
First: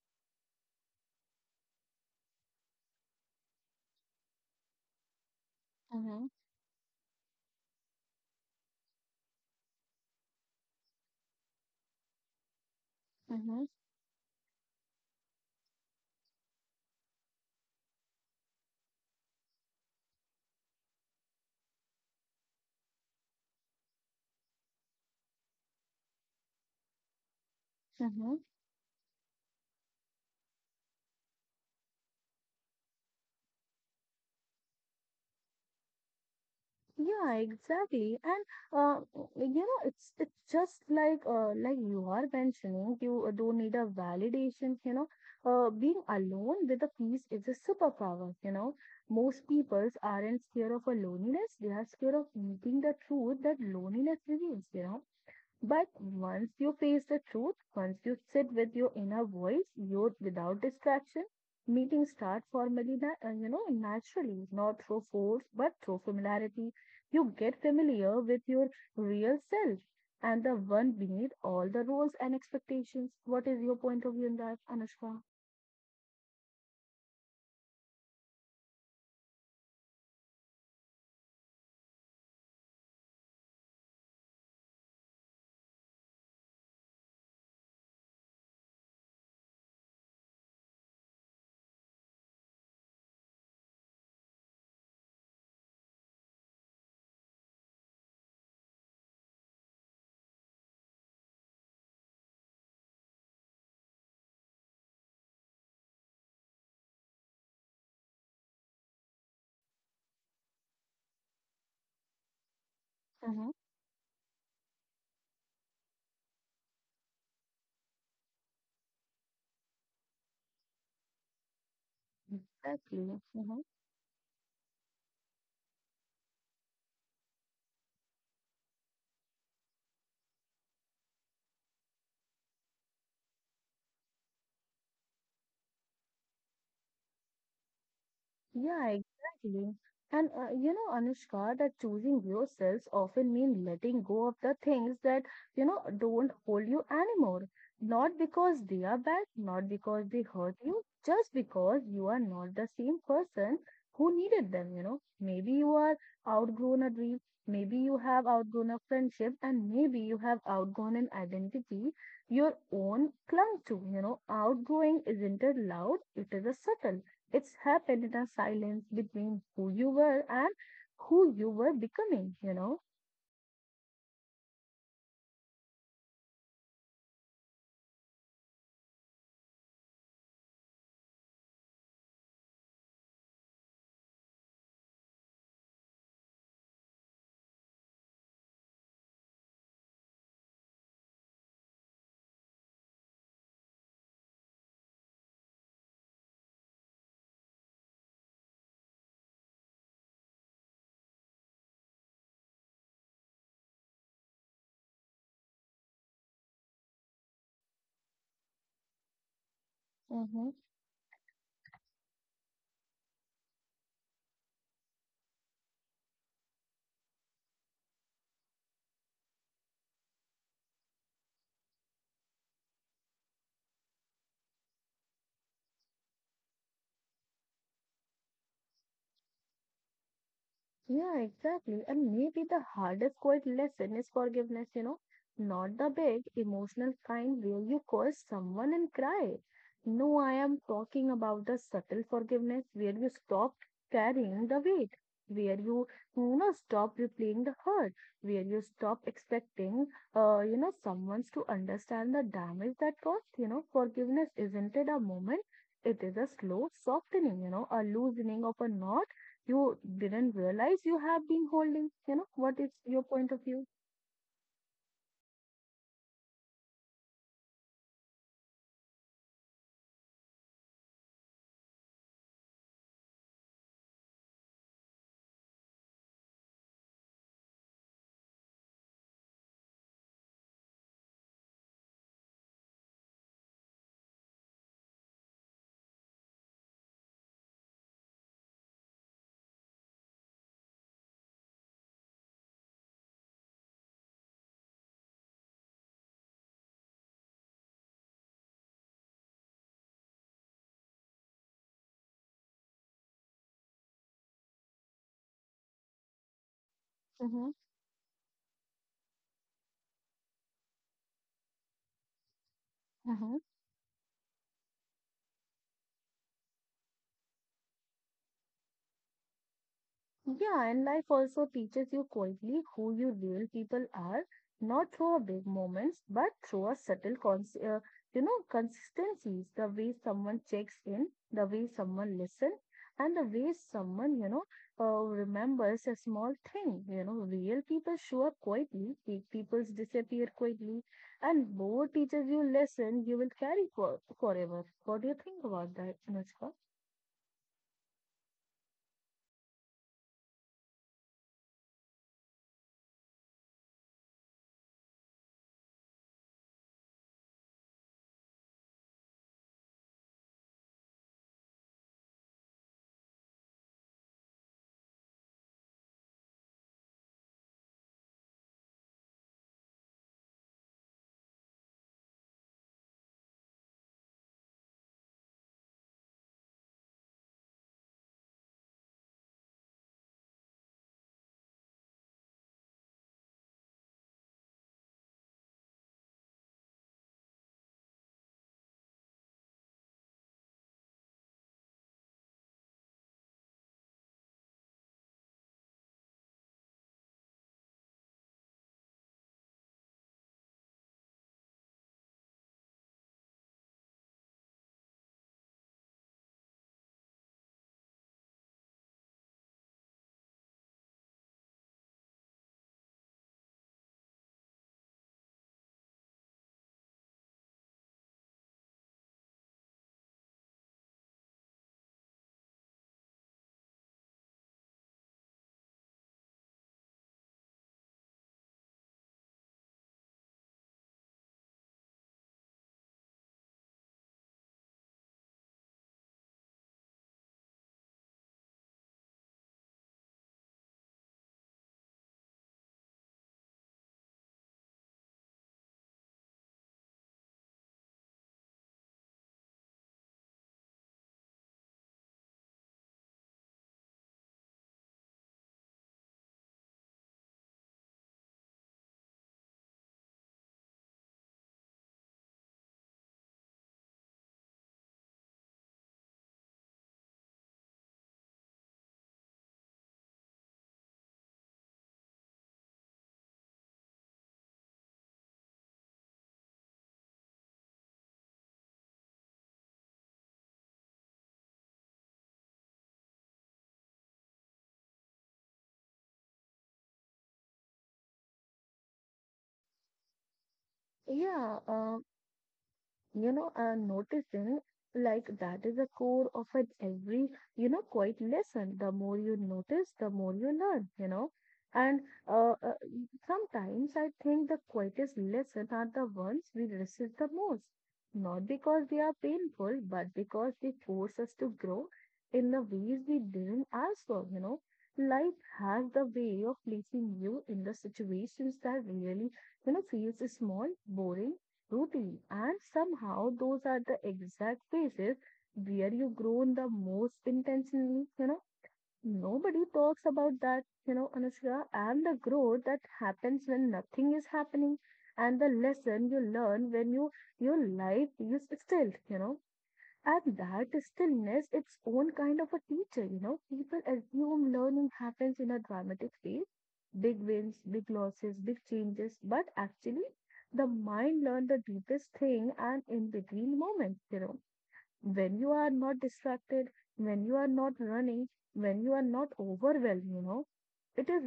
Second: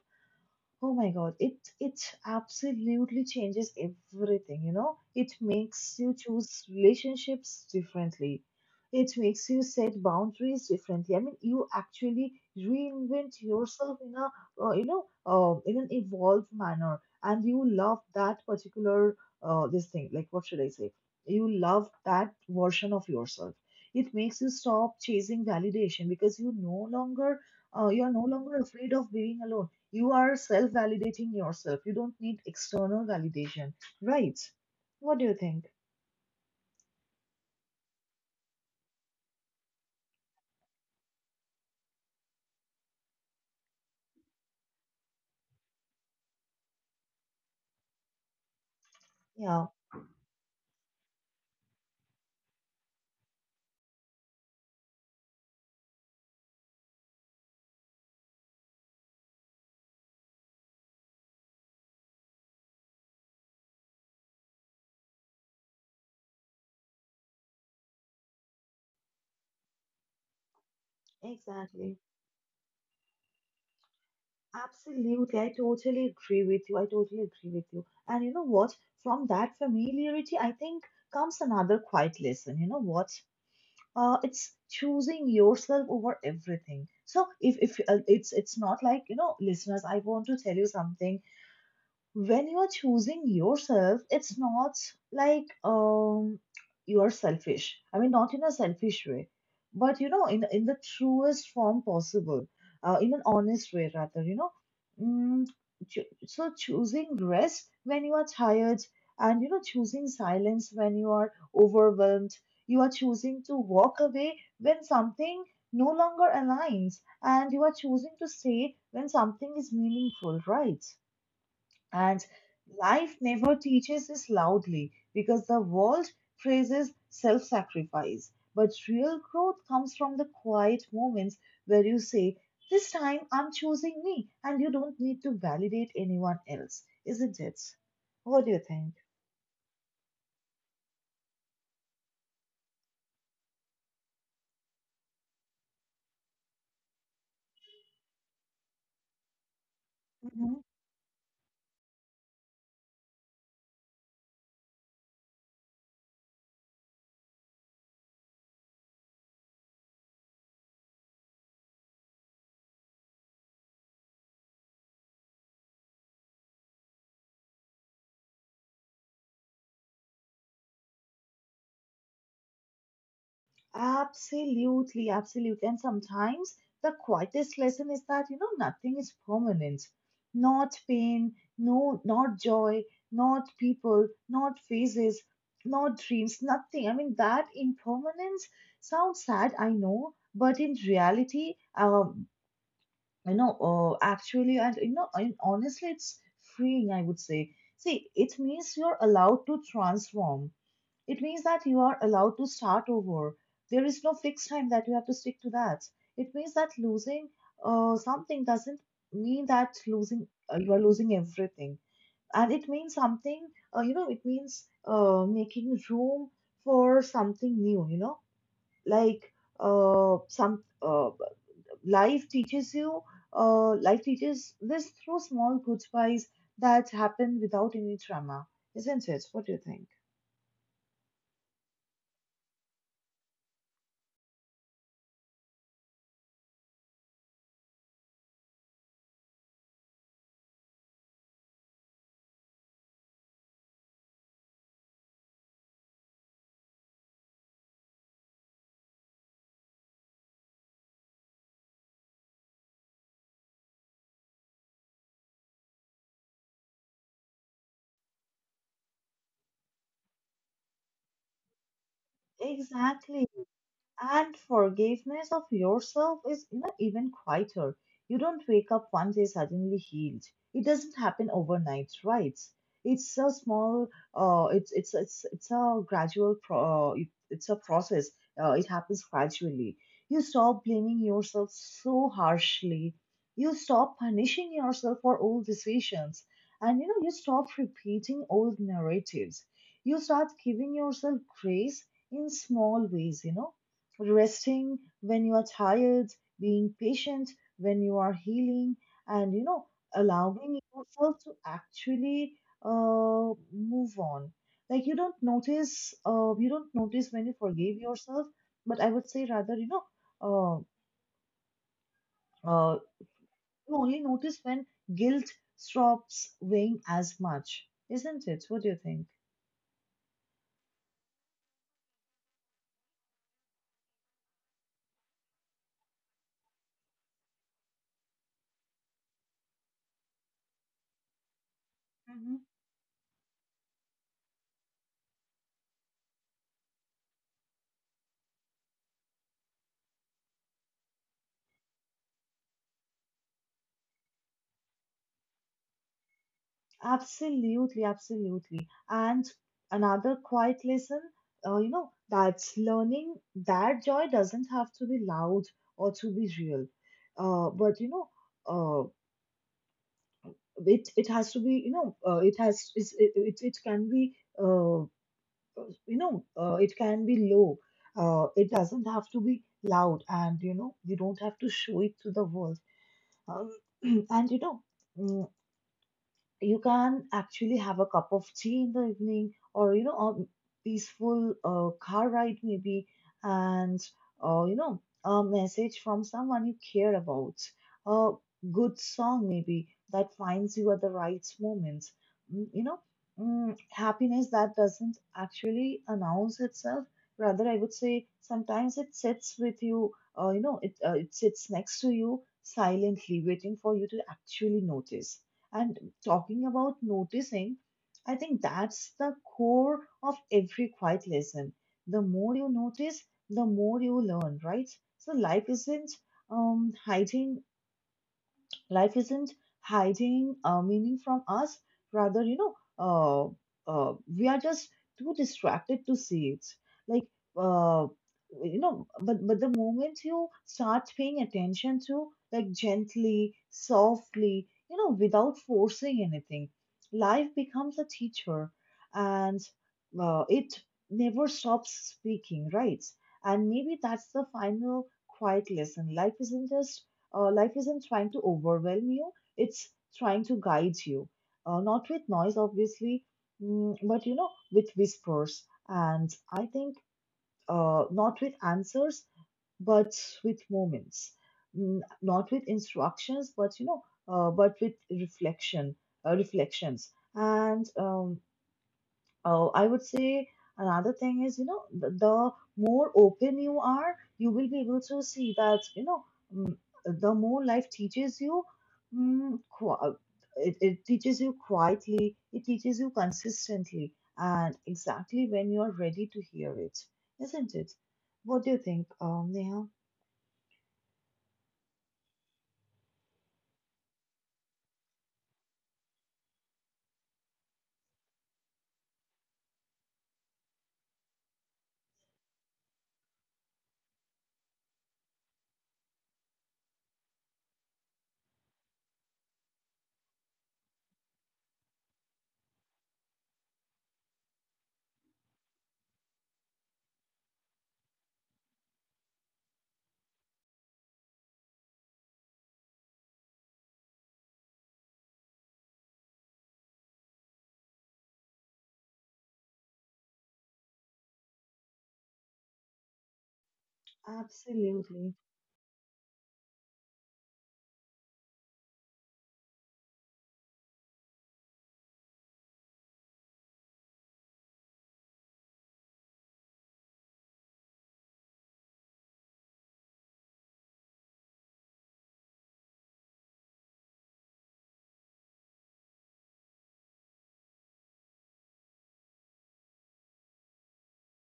A: Oh my God, it absolutely changes everything, you know? It makes you
B: mm-hmm,
A: choose relationships differently. It makes you set boundaries differently. I mean, you actually reinvent
B: mm-hmm,
A: yourself in a, in an evolved manner, and you love that particular this thing. Like, what should I say? You love that version of yourself. It makes you stop chasing validation because you are no
B: mm-hmm.
A: longer afraid of being alone. You are self validating yourself. You don't need external validation, right? What do you think?
B: Yeah, exactly. And uh, it's just like you are mentioning, you don't need a validation. Being alone with a piece is a superpower. Most
A: Yeah,
B: peoples aren't scared of a loneliness, they are scared of meeting the truth that loneliness reveals. But once you face the truth, once you sit with your inner voice, you without distraction, meetings start formally, naturally, not through force, but through familiarity. You get familiar with your real self and the one beneath all the
A: exactly.
B: rules and expectations. What is your point of view on that, Anushka?
A: Absolutely. I totally agree with you. I totally agree with you. And you know what? From that familiarity, I think comes another quiet lesson. You know what? It's choosing yourself over everything. So if it's not like, you know, listeners, I want to tell you something. When you are choosing yourself, it's not like you are selfish. I mean, not in a selfish way, but, you know, in the truest form possible, in an honest way rather. You know, mm, so choosing rest when you are tired, and, you know, choosing silence when you are overwhelmed. You are choosing
B: Mm-hmm.
A: to walk away when something no longer aligns, and you are choosing to stay when something is meaningful, right? And
B: Exactly.
A: life never
B: Mm-hmm.
A: teaches this loudly because the world praises self sacrifice. But real growth comes from the quiet moments where you say, "This time I'm choosing me," and you don't need to validate anyone else, isn't it? What do you
B: Yeah,
A: think?
B: exactly. And Anushka, that choosing yourself often means letting go of the things that don't hold you anymore. Not because they are bad, not because they hurt you, just because you are not the same person who needed them. Maybe you are outgrown a dream, maybe you have outgrown a friendship, and maybe you have outgrown an identity your own clung to. Outgrowing isn't a loud, it is a subtle it's happened in a silence between who you were and who you were becoming.
A: Absolutely, absolutely. And sometimes the quietest lesson is that, you know, nothing is permanent. Not pain, no, not joy, not people, not faces, not dreams, nothing. I mean, that impermanence sounds sad, I know, but in reality, you know, actually, and you know, and honestly, it's freeing, I would say. See, it means you're allowed to transform, it means that you are allowed to start over. There is no fixed time that you have to stick to that. It means that losing something doesn't mean that losing
B: Mm-hmm.
A: you are losing everything. And it means something. It means making room for something new, you know, like some life teaches you, life teaches this through small goodbyes that happen without any trauma, isn't it? What do you think?
B: Yeah, exactly. And maybe the hardest quiet lesson is forgiveness, not the big emotional kind where you curse someone and cry. No, I am talking about the subtle forgiveness where you stop carrying the weight, where you stop replaying the hurt, where you stop expecting, someone to understand the damage that caused. Forgiveness isn't it a moment, it is a slow softening, a loosening of a knot you didn't realize you have been holding. What is your
A: Exactly.
B: point of view?
A: And forgiveness of yourself is, you know, even quieter. You don't wake up one day suddenly healed. It doesn't happen overnight, right? It's a small, it's a gradual pro. It- it's a process. It happens gradually. You stop blaming yourself so harshly. You stop punishing yourself for old decisions, and you know you stop repeating old narratives. You start giving yourself grace in small ways. You know, resting when you are tired, being patient when you are healing, and you know, allowing yourself to actually move on. You don't notice when you
B: Mm-hmm.
A: forgive yourself, but I would say rather, uh, uh,
B: Mm-hmm.
A: you only notice when guilt stops weighing as much, isn't it? What do you think?
B: Yeah, and life also teaches you quietly who you real people are, not through our big moments, but through a subtle, consistencies. The way someone checks in, the way someone listens, and the way someone remembers a small thing. Real people show up quietly, fake people disappear quietly, and both teaches you lesson you will carry for forever. What do you think about that, Anushka?
A: Absolutely, absolutely. And another quiet lesson, you know, that's learning that joy doesn't have to be loud or to be real. But you know, uh, it it has to be, you know, it has it's, it can be, uh, you know, it can be low. It doesn't have to be loud, and you know, you don't have to show it to the world. Um, and you know. Mm, You can actually have a cup of tea in the evening, or you know, a peaceful car ride maybe, and you know, a message from someone you care about, a good song maybe that finds you at the right moment. Mm, you know Happiness that doesn't actually announce itself, rather I would say sometimes it sits with you. Uh, you know it, it sits next to you silently, waiting for you to actually notice. And talking about noticing, I think that's the core of every quiet lesson. The more you notice, the more you learn, right? So life isn't um, hiding Life isn't hiding meaning from us. Rather, we are just too distracted to see it. Like, uh, but the moment you start paying attention to, like, gently, softly, you know, without forcing anything, life becomes a teacher, and it never stops speaking, right? And maybe that's the final quiet lesson. Life isn't just life isn't trying to overwhelm you, it's trying to guide you. Not with noise, obviously, but you know, with whispers. And I think, not with answers, but with moments. Mm, not with instructions, but you know, but with reflections. And Oh, I would say another thing is, you know, the more open you are, you will be able to see that, you know, mm, the more life teaches you, mm, qui- it teaches you quietly, it teaches you consistently, and exactly when you're ready to hear it, isn't it? What do you think, Neha?
B: Yeah, and noticing like that is the core of it every quite lesson. The more you notice, the more you learn. And uh, uh, sometimes I think the quietest lessons are the ones we resist the most, not because they are painful, but because they force us to grow in the ways we didn't ask for. Life has the way of placing you in the situations that really feels small, boring routine. And somehow those are the exact phases where you grow the most intentionally. Nobody talks about that, Anushka, and the growth that happens when nothing is happening,
A: Absolutely,
B: and the lesson you learn when your life is still. And that stillness, its own kind of a teacher. People assume learning happens in a dramatic phase, big wins, big losses, big changes, but actually, the mind learns the deepest thing and in between moments. When you are not distracted, when you are not running, when you are not overwhelmed, it is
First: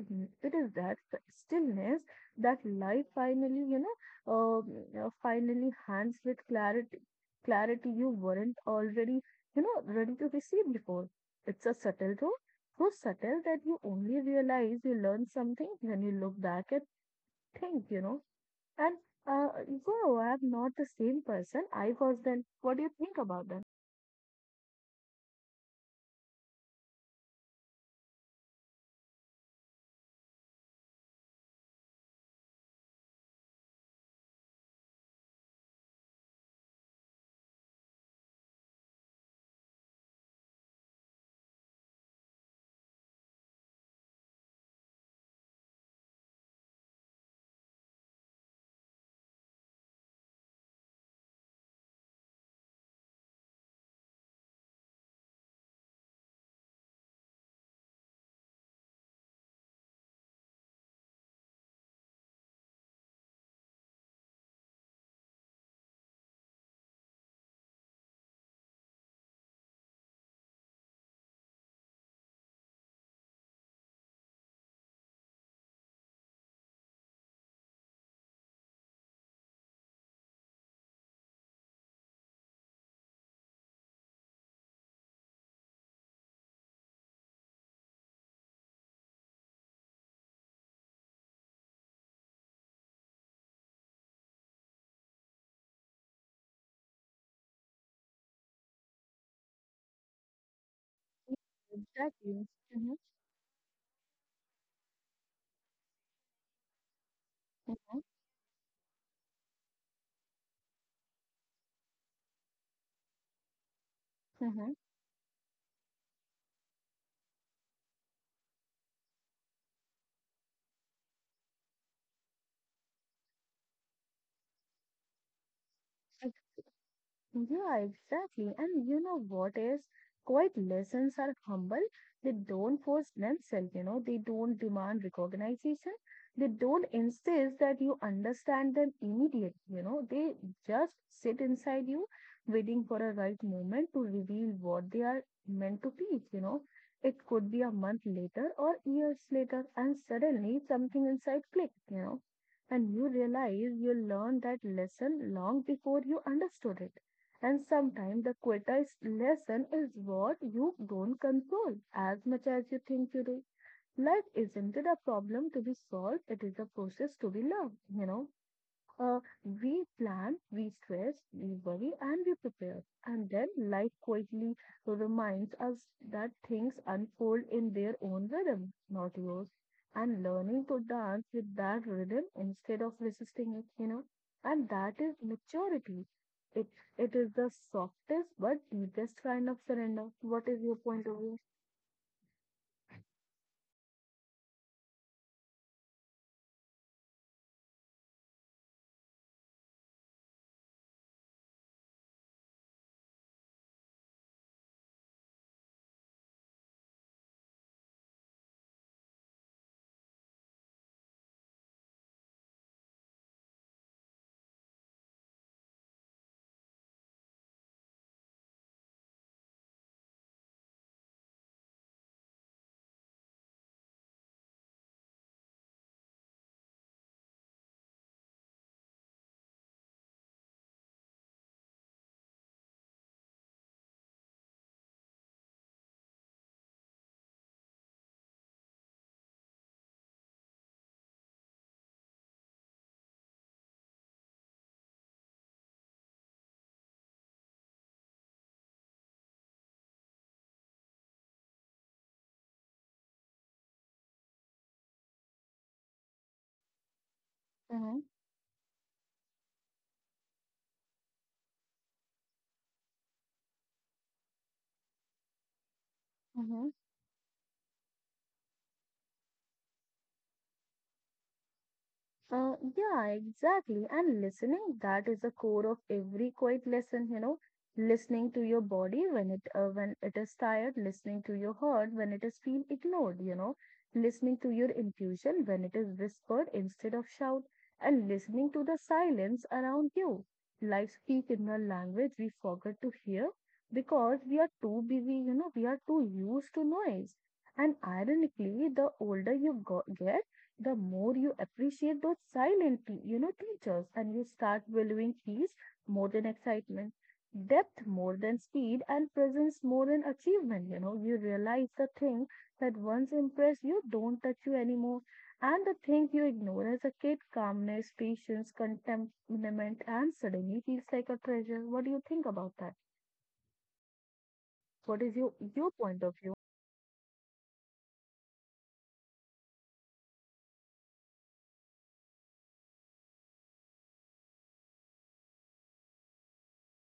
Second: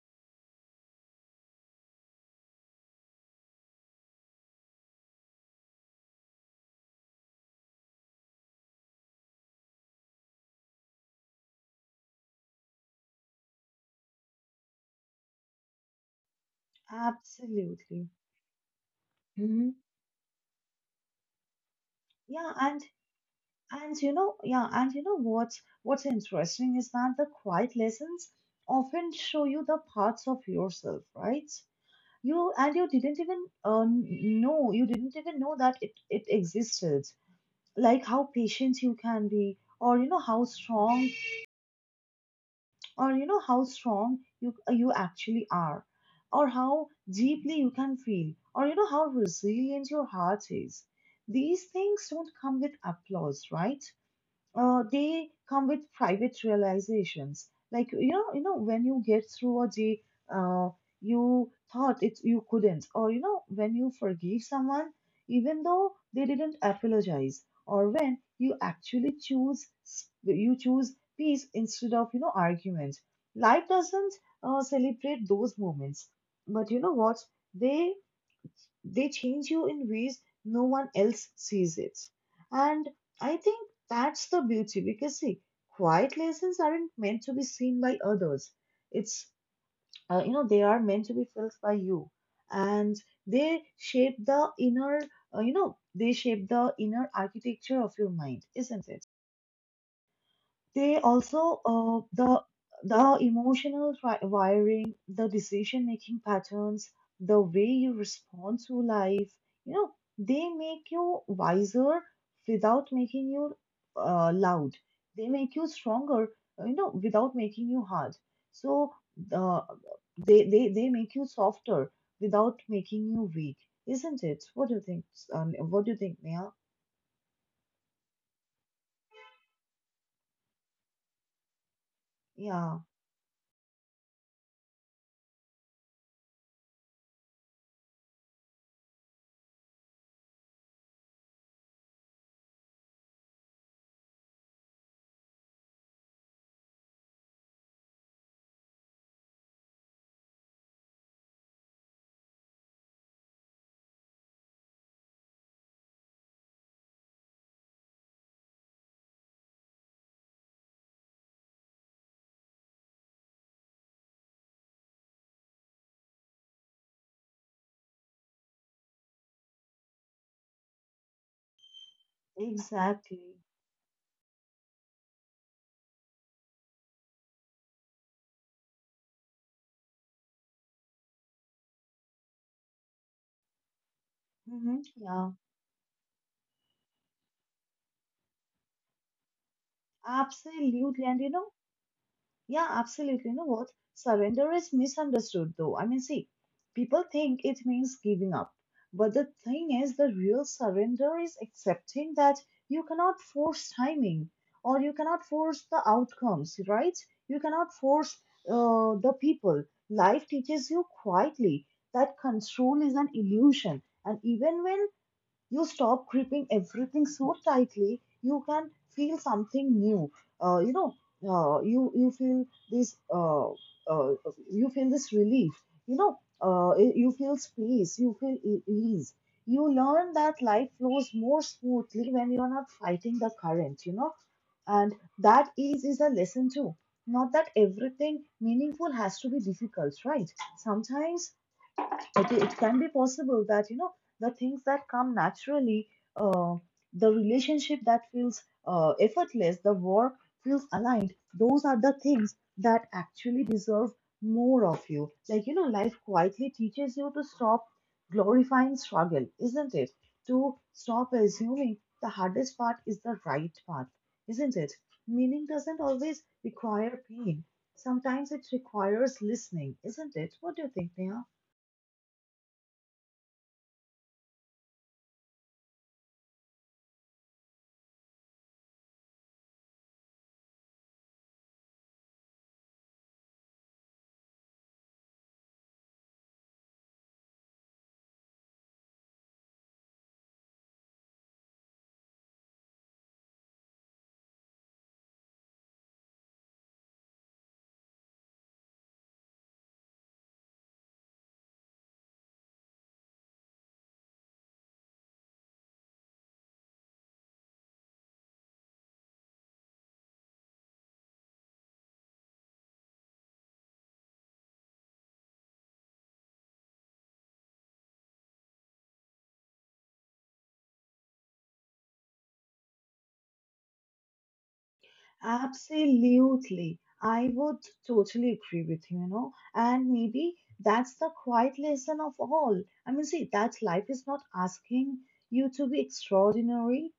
B: it is that stillness that life finally uh, finally hands with clarity clarity you weren't already ready to receive before it's a subtle though so subtle that you only realize you learn something when you look back and think you
A: absolutely.
B: know and uh,
A: hmm
B: wow, I'm not the same person I was then.
A: Yeah,
B: What do you think about that?
A: and you know, yeah, and you know what's interesting is that the quiet lessons often show you the parts of yourself, right? You didn't even know you didn't even know that it existed. Like how patient you can be, or you know how strong, or how strong you actually are, or how deeply you can feel, or you know how resilient your heart is. These things don't come with applause, right? They come with private realizations. Like, you know, when you get through a day, uh, you thought it you couldn't, or you know, when you forgive someone, even though they didn't apologize, or when you actually you choose peace instead of, you know, argument. Life doesn't celebrate those moments, but you know what? They they change you in ways no one else sees it. And I think that's the beauty, because see, quiet lessons aren't meant to be seen by others. It's, you know, they are meant to be felt by you. And they shape the inner architecture of your mind, isn't it? They also,
B: Exactly. Mm-hmm.
A: the emotional wiring, the decision making patterns, the way you
B: Mm-hmm.
A: respond to life, you know, they make you wiser without making you loud.
B: Mm-hmm.
A: They make you stronger, you know, without making you hard. So uh, they make you softer without making you weak, isn't it? What do you think? What do you think, Mia?
B: Yeah, exactly. And you know what is? Quiet lessons are humble. They
A: Yeah,
B: don't force themselves, they don't demand recognition. They don't insist that you understand them immediately, they just sit inside you, waiting for a right moment to reveal what they are meant to teach. It could be a month later or years later, and suddenly something inside clicked, and you realize you learned that lesson long before you understood it and sometimes the greatest lesson is what you don't control as much as you think you do. Life isn't it a problem to be solved, it is a process to be loved. Uh, we plan, we stress, we worry, and we prepare.
A: exactly.
B: And then life quietly reminds us that things unfold in their own rhythm, not yours. And learning to dance with that rhythm instead of resisting it. And
A: Mm-hmm.
B: that is
A: Yeah.
B: maturity. It it is the softest but deepest kind of surrender. What is your
A: Absolutely.
B: point of
A: And you
B: view?
A: know, yeah, absolutely. You know what? Surrender is misunderstood though. I mean, see, people think it means giving up. But the thing is, the real surrender is accepting that you cannot force timing, or you cannot force the outcomes, right? You cannot force the people. Life teaches you quietly that control is an illusion. And even when you stop gripping everything so tightly, you can feel something new. uh, you know you feel this, uh, you feel this relief, you know, you feel space, you feel ease. You learn that life flows more smoothly when you are not fighting the current, you know. And that ease is a lesson too, not that everything meaningful has to be difficult, right? Sometimes it can be possible that, you know, the things that come naturally, uh, the relationship that feels effortless, the work feels aligned, those are the things that actually deserve more of you. Like, you know, life quietly teaches you to stop glorifying struggle, isn't it, to stop assuming the hardest part is the right path, isn't it? Meaning doesn't always
B: Mm-hmm.
A: require pain, sometimes it requires listening, isn't it? What do you think, Neha?
B: Yeah, exactly. And listening, that is the core of every quiet lesson, listening to your body when it is tired, listening to your heart when it is feel ignored, listening to your intuition when it is whispered instead of shout, and listening to the silence around you. Life speak in a language we forget to hear because we are too busy, we are too used to noise. And ironically, the older you get, the more you appreciate those silent, teachers, and you start valuing peace more than excitement, depth more than speed, and presence more than achievement. You realize the thing that once impressed you don't touch you anymore, and the thing you ignore as a kid, calmness, patience, contentment, and suddenly feels like a treasure. What do you think about that? What is your point of view?
A: Absolutely. I would totally agree with you, you know. And maybe that's the quiet lesson of all. I mean, see, that life is not asking you to be extraordinary.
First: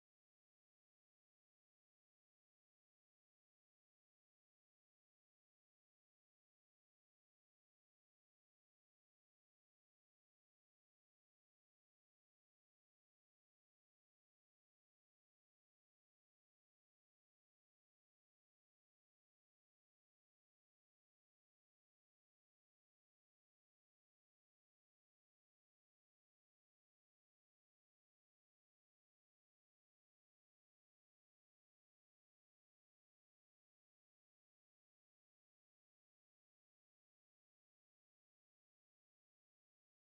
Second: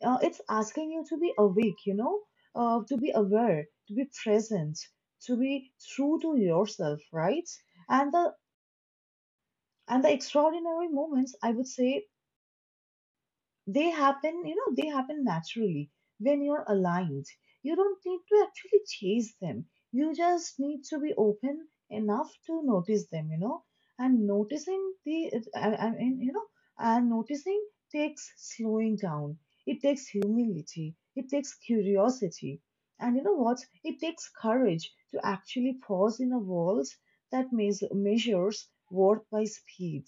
A: It's asking you to be awake, you know, to be aware, to be present, to be true to yourself, right? And the and the extraordinary moments, I would say, they happen, you know, they happen naturally when you're aligned. You don't need to actually chase them. You just need to be open enough to notice them, you know. And noticing the, I mean, you know, and noticing takes slowing down. It takes humility. It takes curiosity. And you know what? It takes courage to actually pause in a world that measures worth by speed.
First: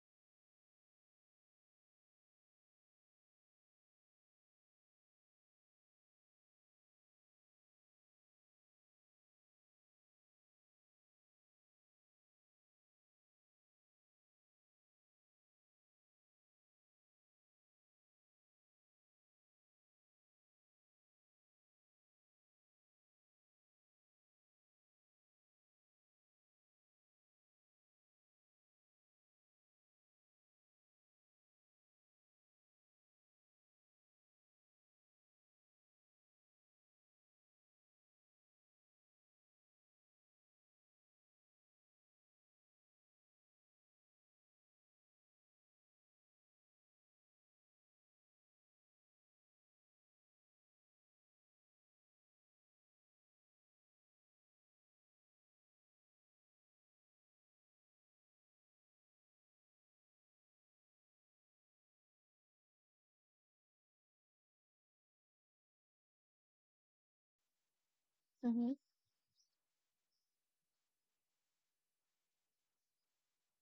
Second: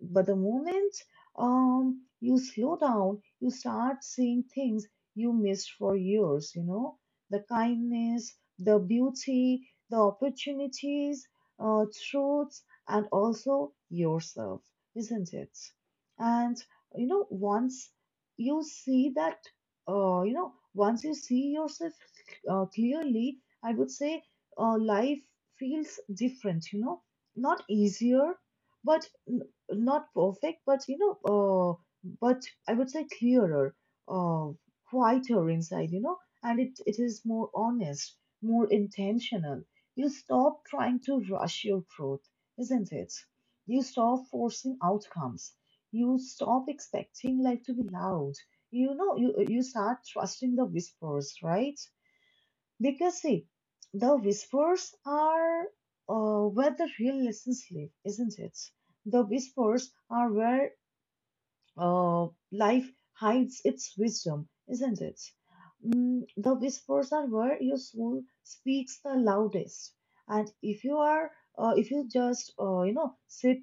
A: But the moment, you slow down, you start seeing things you missed for years, you know, the kindness, the beauty, the opportunities, uh, truths, and also yourself, isn't it? And, you know, you see that, once you see yourself clearly, I would say life feels different, you know, not easier, but not perfect, but you know, but I would say clearer, uh, quieter inside, you know, and it is more honest, more intentional. You stop trying to rush your growth, isn't it? You stop forcing outcomes. You stop expecting life to be loud. You know, you start trusting the whispers, right? Because see, the whispers are where the real lessons live, isn't it? The whispers are where life hides its wisdom, isn't it? Mm, the whispers are where your soul
B: Mm-hmm,
A: speaks the loudest. And if you are, if you just, you know, sit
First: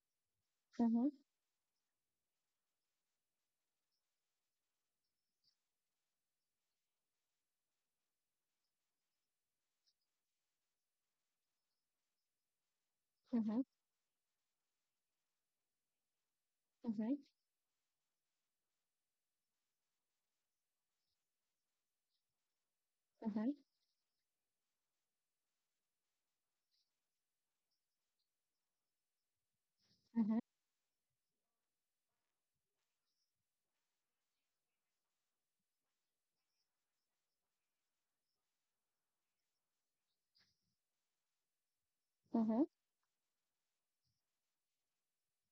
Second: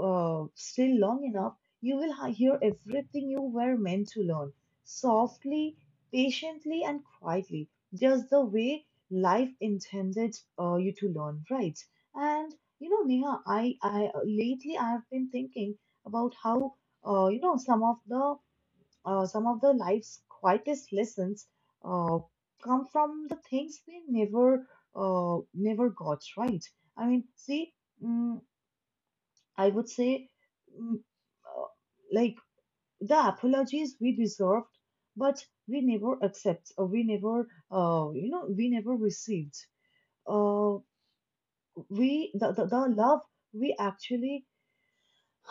A: still
B: mm-hmm,
A: long enough, you will hear everything you were meant to learn, softly, patiently, and quietly, just the way life intended you to learn, right? And you know, Neha,
B: mm-hmm,
A: I lately I have been thinking about how
B: mm-hmm,
A: uh, you know some of the some of the life's quietest lessons uh, come from the
B: mm-hmm,
A: things we never never got right. I mean, see, mm, I would say
B: mm-hmm,
A: mm, uh, like the apologies we deserved, but we never accept, or we never you know, we never received, uh,
B: mm-hmm.
A: the love we actually—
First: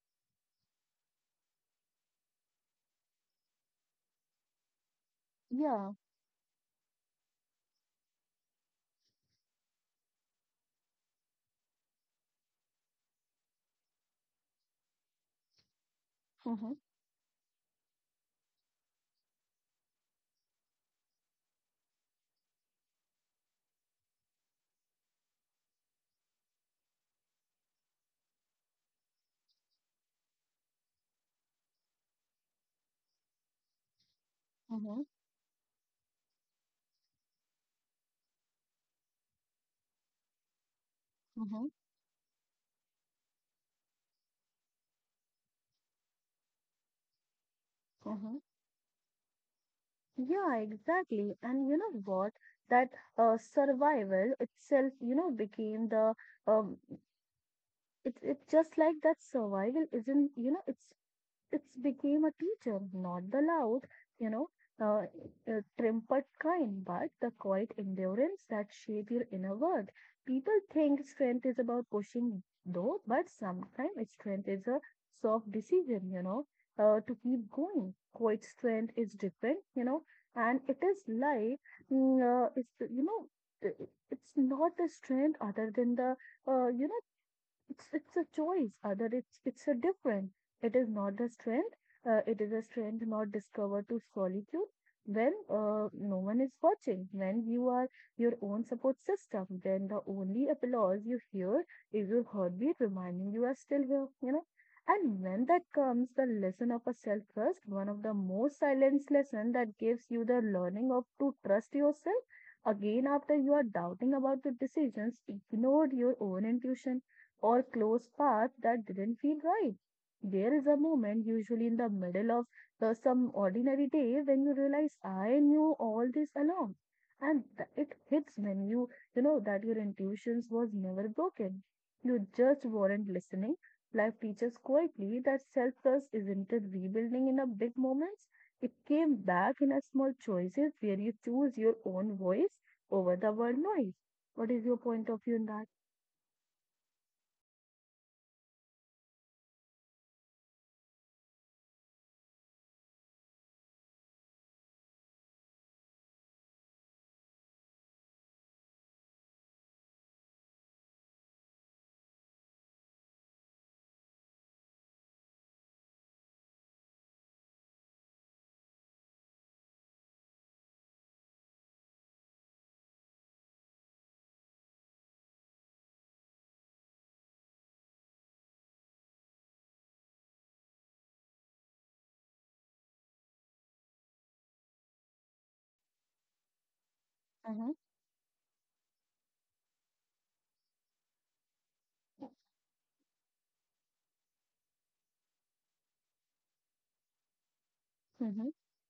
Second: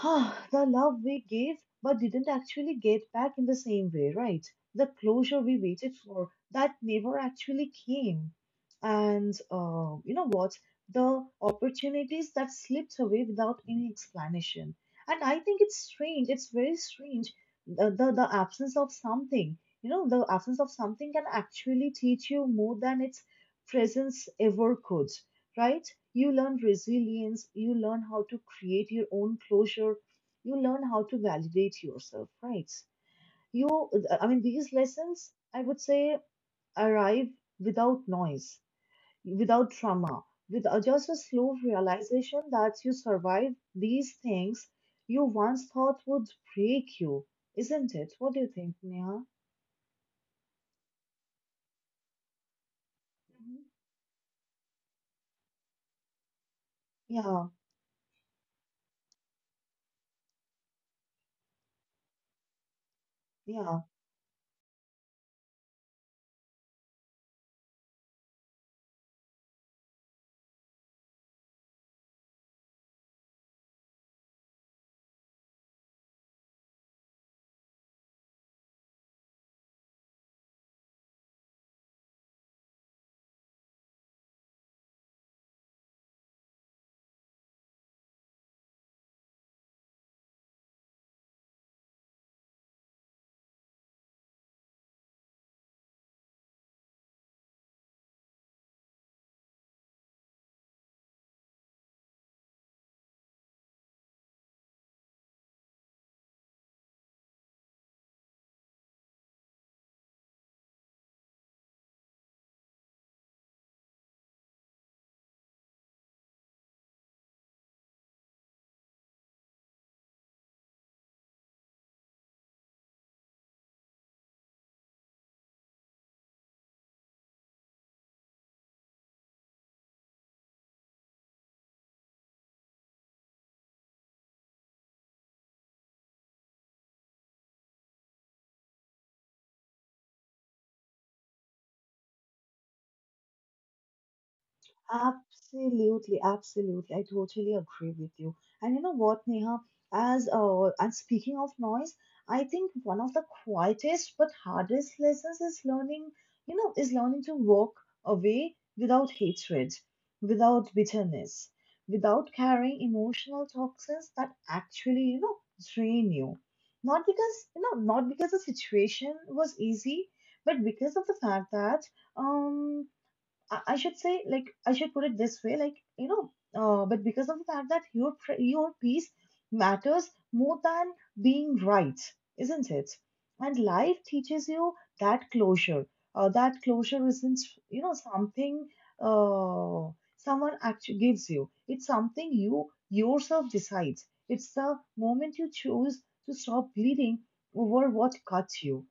A: ah, the love we gave but didn't actually get back in the same way, right? The closure we
B: Yeah.
A: waited for that never actually came. And you know what? The opportunities that slipped away without any explanation. And I think it's strange. It's
B: Mm-hmm,
A: very strange. The absence of something, you know, the absence of something can actually teach you more than its presence ever could, right? You learn resilience, you learn how to create your own closure, you learn how to validate yourself, right? You, I mean, these
B: mm-hmm.
A: lessons, I would say, arrive without noise, without trauma, with just a slow
B: Mm-hmm,
A: realization that you survived these things you once thought would break you, isn't it? What
B: mm-hmm.
A: do you think, Neha?
B: Yeah, exactly. And you know what? That
A: Mhm.
B: survival itself, became the um.
A: Yeah,
B: It just like that survival isn't, it's became a teacher, not the
A: yeah.
B: loud, you know, uh, trumpet kind, but the quiet endurance that shape your inner world. People think strength is about pushing, though, but sometimes strength is a soft decision, to keep going. Quiet strength is different, and it is like, mm, it's, you know, I- it's not the strength other than the, uh, you know, it's it's a choice, other it's a different. It is not a strength. It is a strength not discovered to solitude when no one is watching. When you are your own support system, then the only applause you hear is your heartbeat reminding you are still here. And when that comes, the lesson of a self trust, one of the most silenced lesson that gives you the learning of to trust yourself again after you are doubting about your decisions ignored your own intuition or close path that didn't feel right. There is a moment, usually in the middle of some ordinary day, when you realize I knew all this along. It hits when that your intuitions was never broken. You just weren't listening. Life teaches quietly that self trust isn't a rebuilding in a big moments. It came back in a small choices where you choose your own voice over the world noise. What is your point of view in that?
A: Absolutely, absolutely. I totally agree with you. And you know what, Neha? As and speaking of noise, I think one of the quietest but hardest lessons is learning, you know, is learning to walk away without hatred, without bitterness, without carrying emotional toxins that actually, you know, drain you. Not because, you know, not because the situation was easy, but because of the fact that, um, I should say, like, I should put it this way, like, but because of the fact that your your piece matters more than being right, isn't it? And life teaches you that closure. That closure isn't,
B: Uh-huh,
A: you know, something uh, someone actually gives you. It's something you yourself decides. It's the moment you choose to stop bleeding over what
B: uh-huh,
A: cuts you,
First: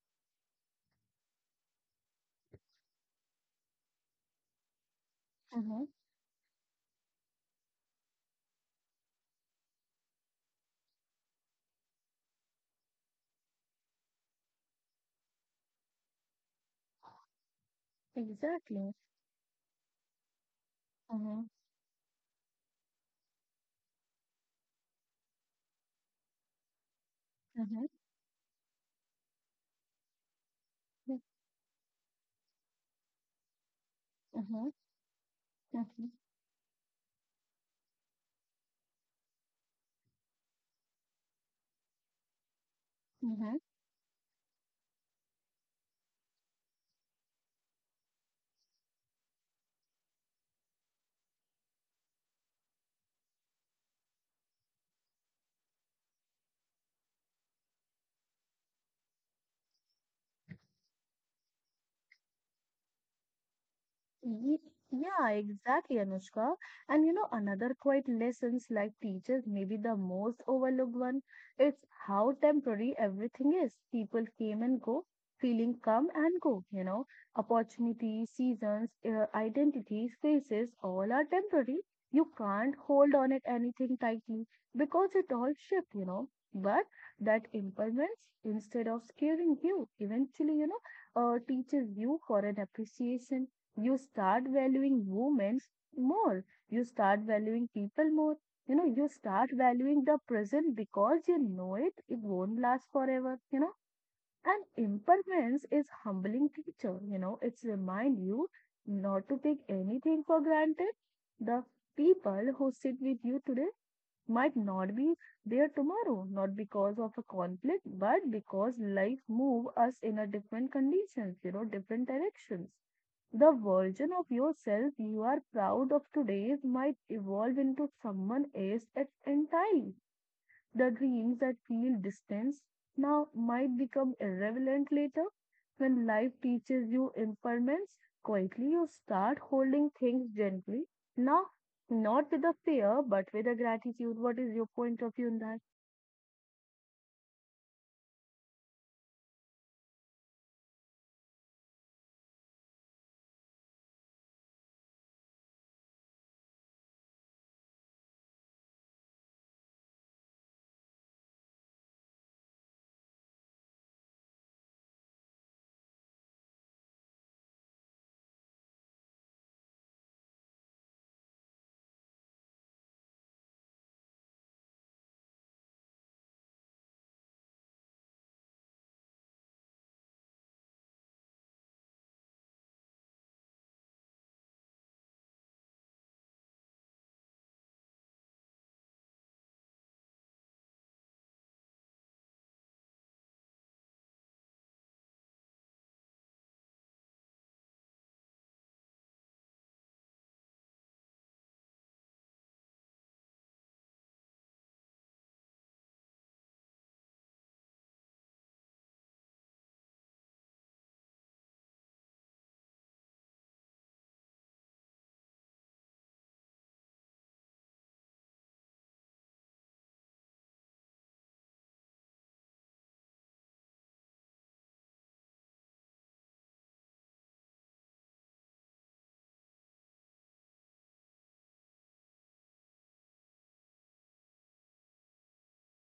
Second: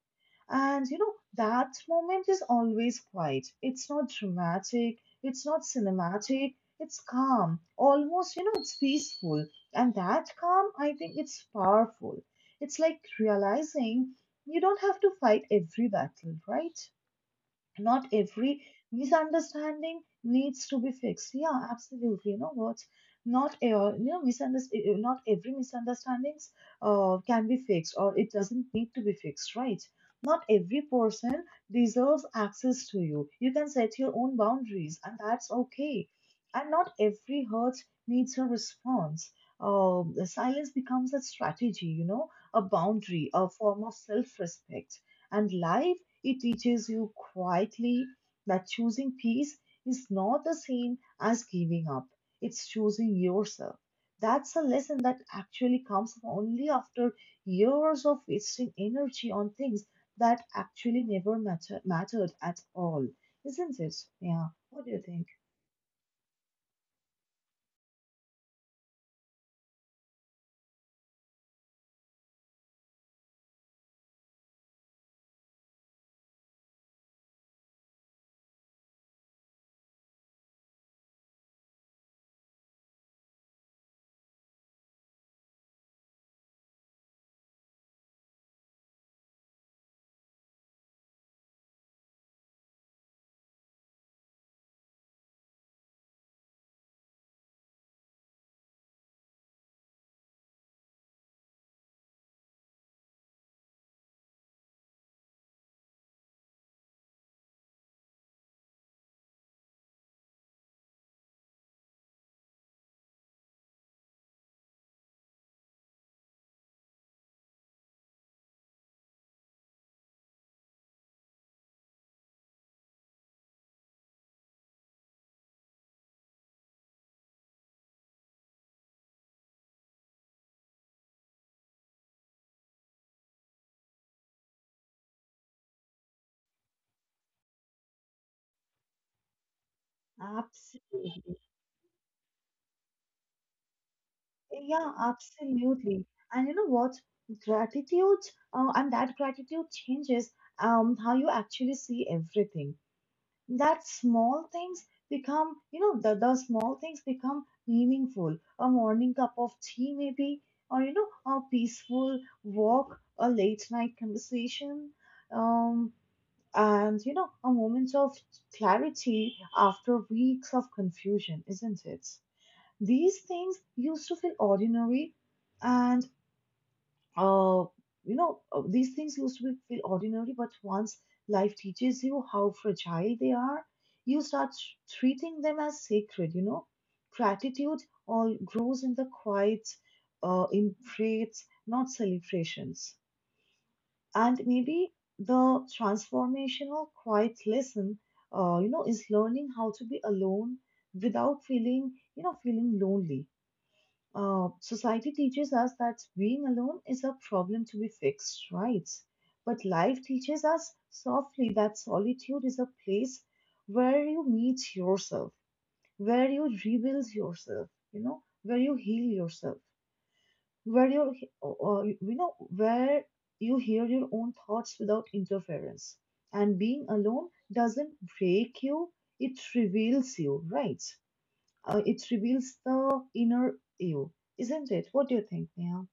A: and you know, that moment is always quiet. It's not dramatic, it's not
B: uh-huh.
A: cinematic, it's calm. Almost, you know, it's peaceful. And that calm, I think it's powerful. It's like realizing you don't have to fight every battle, right? Not every
B: Exactly.
A: misunderstanding needs to be fixed.
B: Uh-huh.
A: Yeah, absolutely. You know what? Not you know misunderstanding. Not every misunderstandings can be
B: Uh-huh.
A: fixed, or it doesn't need to be fixed, right? Not every person deserves access to you. You can set your own
B: Uh-huh.
A: boundaries, and that's okay. And not every hurt needs a response. The silence becomes a strategy, you know, a boundary, a
B: Uh-huh.
A: form of self-respect. And life, it teaches you quietly that choosing peace is not the same as giving up. It's choosing yourself. That's a lesson that actually comes only after years of wasting energy on things that actually never matter- mattered at all. Isn't it? Yeah.
B: Ye-
A: What do you think?
B: Yeah, exactly, Anushka. And you know, another quiet lessons like teachers, maybe the most overlooked one, it's how temporary everything is. People came and go, feeling come and go, you know, opportunities, seasons, identities, faces, all are temporary. You can't hold on it anything tightly because it all shift, you know. But that impermanence, instead of scaring you, eventually, you know, teaches you for an appreciation, you start valuing moments more, you start valuing people more, you know, you start valuing the present because you know it won't last forever, you know. And impermanence is humbling teacher, you know, it's remind you not to take anything for granted. The people who sit with you today might not be there tomorrow, not because of a conflict but because life move us in a different conditions, you know, different directions. The version of yourself you are proud of today might evolve into someone else entirely. The dreams that feel distant now might become irrelevant later. When life teaches you impermanence, quietly you start holding things gently.
A: Absolutely.
B: Now, not with a fear, but with a gratitude. What is your
A: Yeah,
B: point of view on that?
A: absolutely. And you know what? Gratitude, and that gratitude changes, how you actually see everything. That small things become, you know, the small things become meaningful. A morning cup of tea, maybe, or, you know, a peaceful walk, a late night conversation, um, and, you know, a moment of clarity after weeks of confusion, isn't it? These things used to feel ordinary and uh, these things used to be feel ordinary, but once life teaches you how fragile they are, you start treating them as sacred, you know. Gratitude all grows in the quiet, in praise, not celebrations. And maybe the transformational quiet lesson, you know, is learning how to be alone without feeling lonely. Society teaches us that being alone is a problem to be fixed, right? But life teaches us softly that solitude is a place where you meet yourself, where you rebuild yourself, you know, where you heal yourself, where you, you know, where you hear your own thoughts without interference. And being alone doesn't break you; it reveals you, right? It reveals the inner you, isn't it? What do you think, Neha?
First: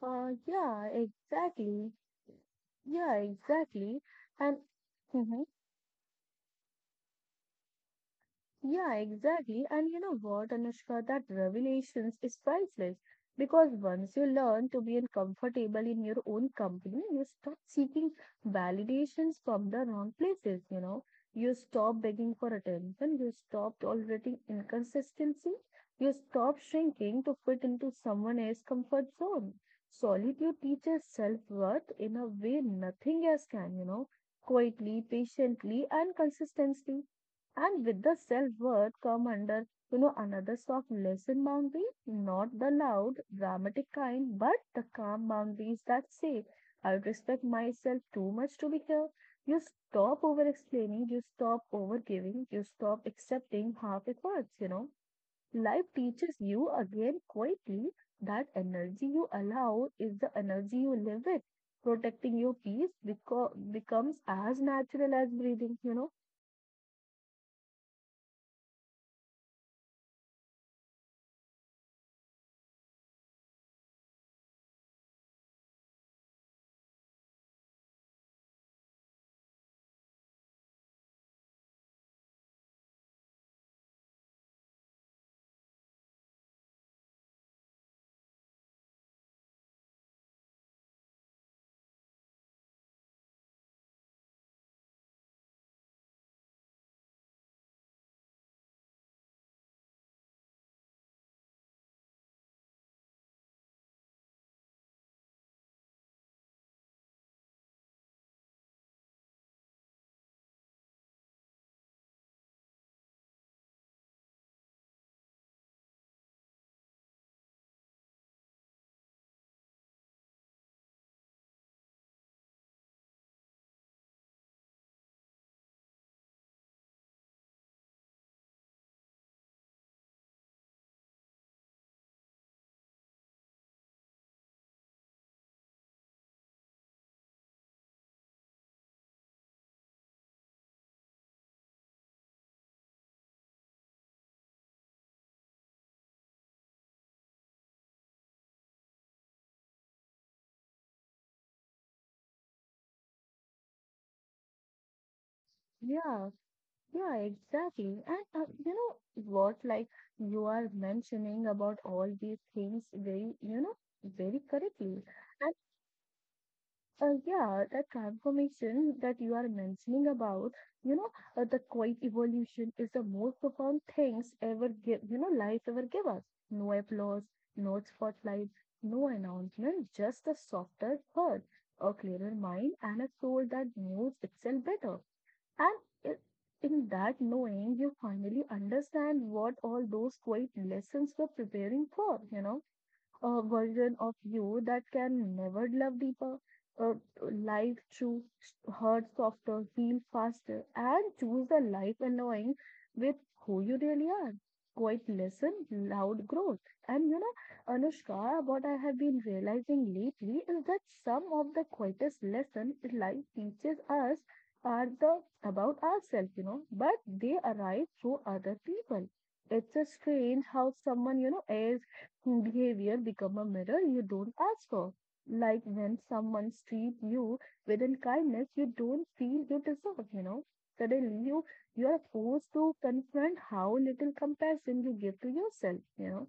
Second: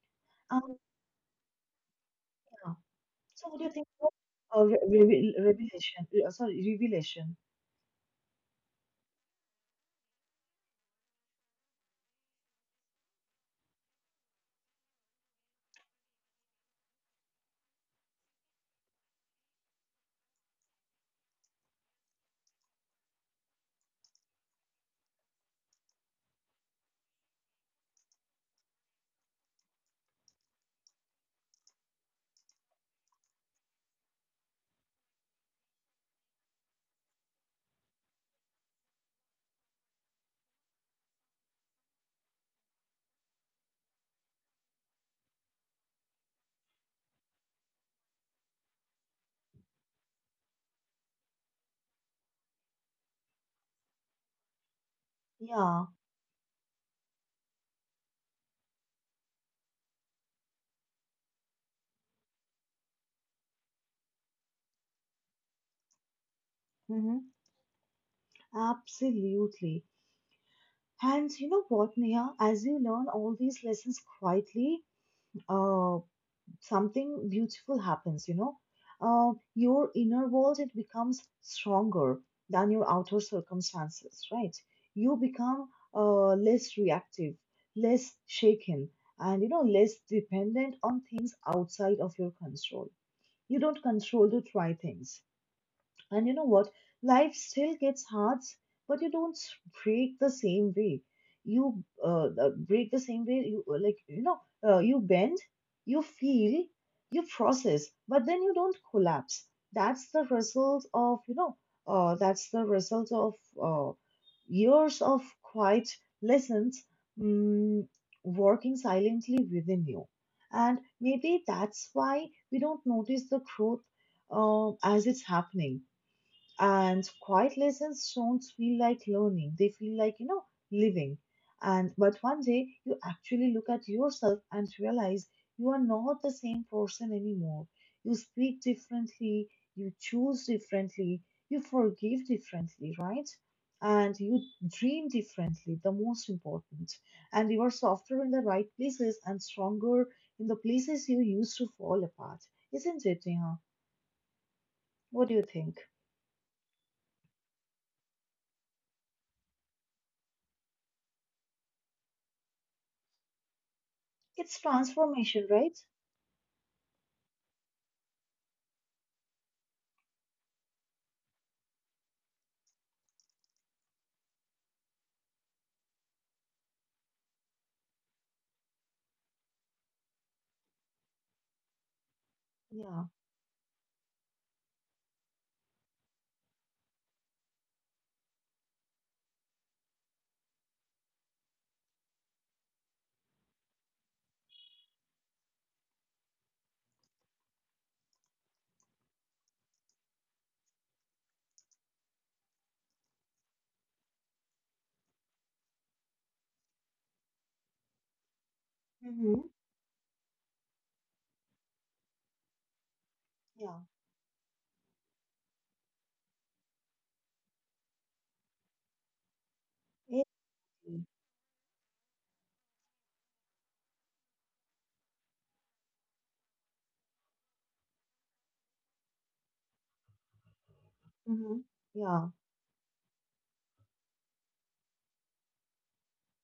A: Um,
B: Yeah, exactly.
A: yeah.
B: Yeah,
A: So, what do you think
B: exactly.
A: of
B: And
A: revelation? Sorry, revelation.
B: Yeah, exactly. And you know what, Anushka, that revelations is priceless because once you learn to be uncomfortable in your own company, you stop seeking validations from the wrong places, you know. You stop begging for attention, you stop tolerating inconsistency, you stop shrinking to fit into someone else's comfort zone. Solitude teaches self-worth in a way nothing else can, you know, quietly, patiently, and consistently. And with the self-worth come under, you know, another soft lesson boundary, not the loud, dramatic kind, but the calm boundaries that say, I respect myself too much to be here. You stop over explaining, you stop over giving, you stop accepting half efforts, you know.
A: Yeah.
B: Life teaches you again quietly that energy you allow is the energy you live with. Protecting your peace becomes as natural as breathing, you know.
A: Mm-hmm. Absolutely. And you know what, Neha? As you learn all these lessons quietly, uh, something beautiful happens, you know. Your inner world, it becomes stronger than your outer circumstances, right? You become, less reactive, less shaken, and, you know, less dependent on things outside of your control. You don't control to try things. And you know what? Life still gets hard, but you don't s- break the same way. You break the same way. You like you know you bend, you feel, you process, but then you don't collapse. That's the result of, uh, that's the result of uh, years of quiet lessons, mm, working silently within you. And maybe that's why we don't notice the growth as it's happening, and quiet lessons don't feel like learning. They feel like, you know, living. And but one day you actually look at yourself and realize you are not the same person anymore. You speak differently, you choose differently, you forgive differently, right? And you dream differently, the most important. And you are softer in the right places and stronger in the places you used to fall apart. Isn't it, Neha? What do you think?
B: Yeah. Yeah, exactly. And you know what, like, you are mentioning about all these things very, you know, very
A: It's
B: correctly.
A: transformation,
B: And
A: right?
B: yeah, the transformation that you are mentioning about, you know, the quiet evolution is the most profound things ever give, you know, life ever give us. No applause, no spotlight, no announcement, just a softer heart, a clearer mind, and
A: Yeah.
B: a soul that knows itself better. And i- in that knowing, you finally understand what all those quiet lessons were preparing for, you know, a version of you that can never love deeper, uh, life through hurt softer, heal faster, and choose the life annoying with who you really are. Quite lesson, loud growth. And you know, Anushka, what I have been
A: Mm-hmm.
B: realizing lately is that some of the quietest lessons life
A: Yeah.
B: teaches us are the about ourselves, you know, but they arrive through other people. It's a strange how
A: Agree.
B: someone, you know, airs behavior become a mirror you don't ask for. Like when someone treats you with kindness you don't feel you deserve, you know. Suddenly you
A: Mm-hmm.
B: you are
A: Yeah.
B: forced to confront how little compassion you give to yourself, you know.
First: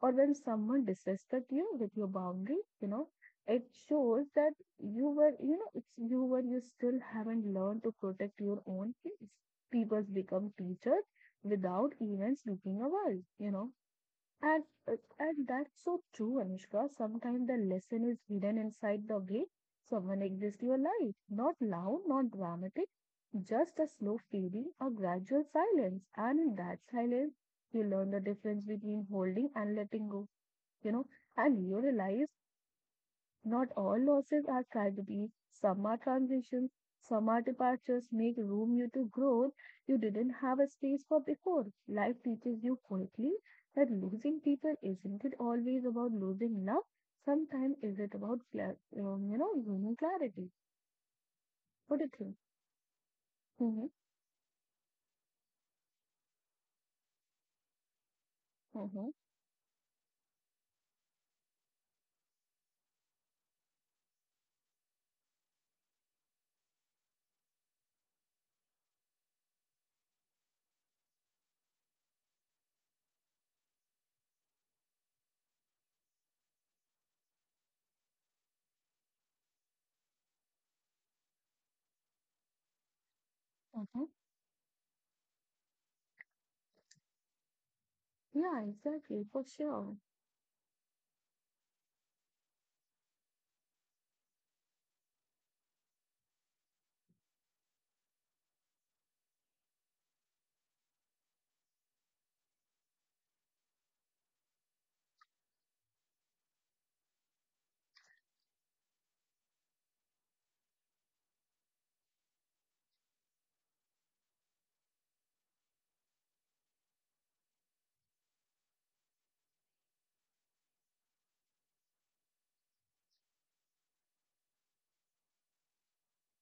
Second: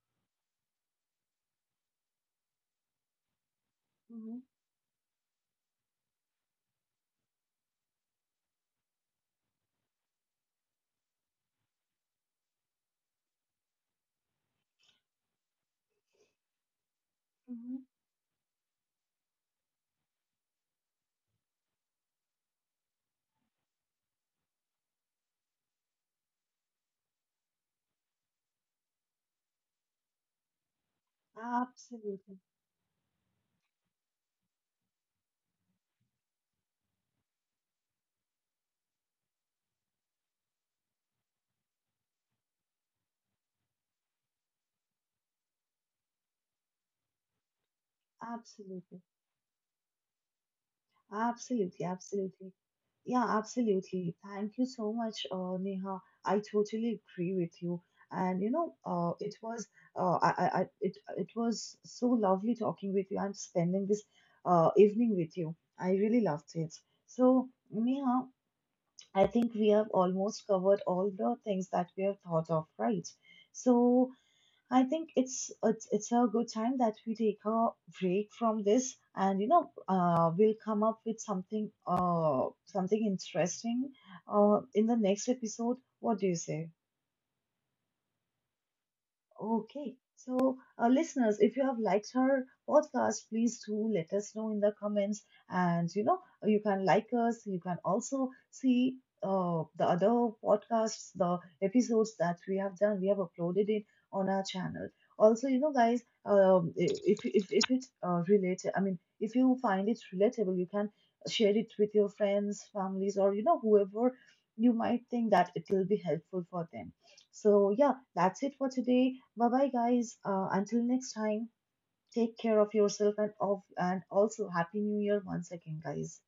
B: Or when someone disrespects you with your boundary, you know, it shows
A: Mm-hmm.
B: that you were, you know, it's you were you still haven't learned to protect your own peace. People become teachers without even speaking a word, you know. And, and that's so true, Anushka. Sometimes the
A: Mm-hmm.
B: lesson is hidden inside the way someone exits your life. Not loud, not dramatic, just a slow fading, a gradual silence. And in that silence, you learn the difference between holding and letting go, you know, and you realize
A: Absolutely.
B: not all losses are tragedies. Some are transitions, some are departures. Make room you to growth you didn't have a space for before. Life teaches you quietly that losing people isn't it always about losing love. Sometimes is it about
A: Absolutely.
B: you know, gaining clarity. What
A: Absolutely.
B: do you think?
A: Absolutely. Yeah,
B: Mm-hmm,
A: absolutely. Thank you so much, Neha. I totally agree with you. And you know,
B: mm-hmm,
A: it was, it was so lovely talking with you and spending this, evening with you. I really loved it. So, Neha, I think we have almost covered all the things that we have thought of, right? So, I think it's a good time that we take a break from this, and you know, we'll come up with something interesting,
B: mm-hmm.
A: uh, in the next episode. What do you say?
B: Yeah, exactly, for sure.
A: Okay. So, listeners, if you have liked her podcast, please do let us know in the comments. And, you know, you can like us. You can also see, the other podcasts, the episodes that we have done. We have uploaded it on our channel. Also, you know, guys, if it's, related, I mean, if you find it relatable, you can share it with your friends, families, or, you know, whoever you might think that it will be helpful for them. So, yeah, that's it for today. Bye bye, guys. Until next time, take care of yourself and, and also Happy New Year once again, guys.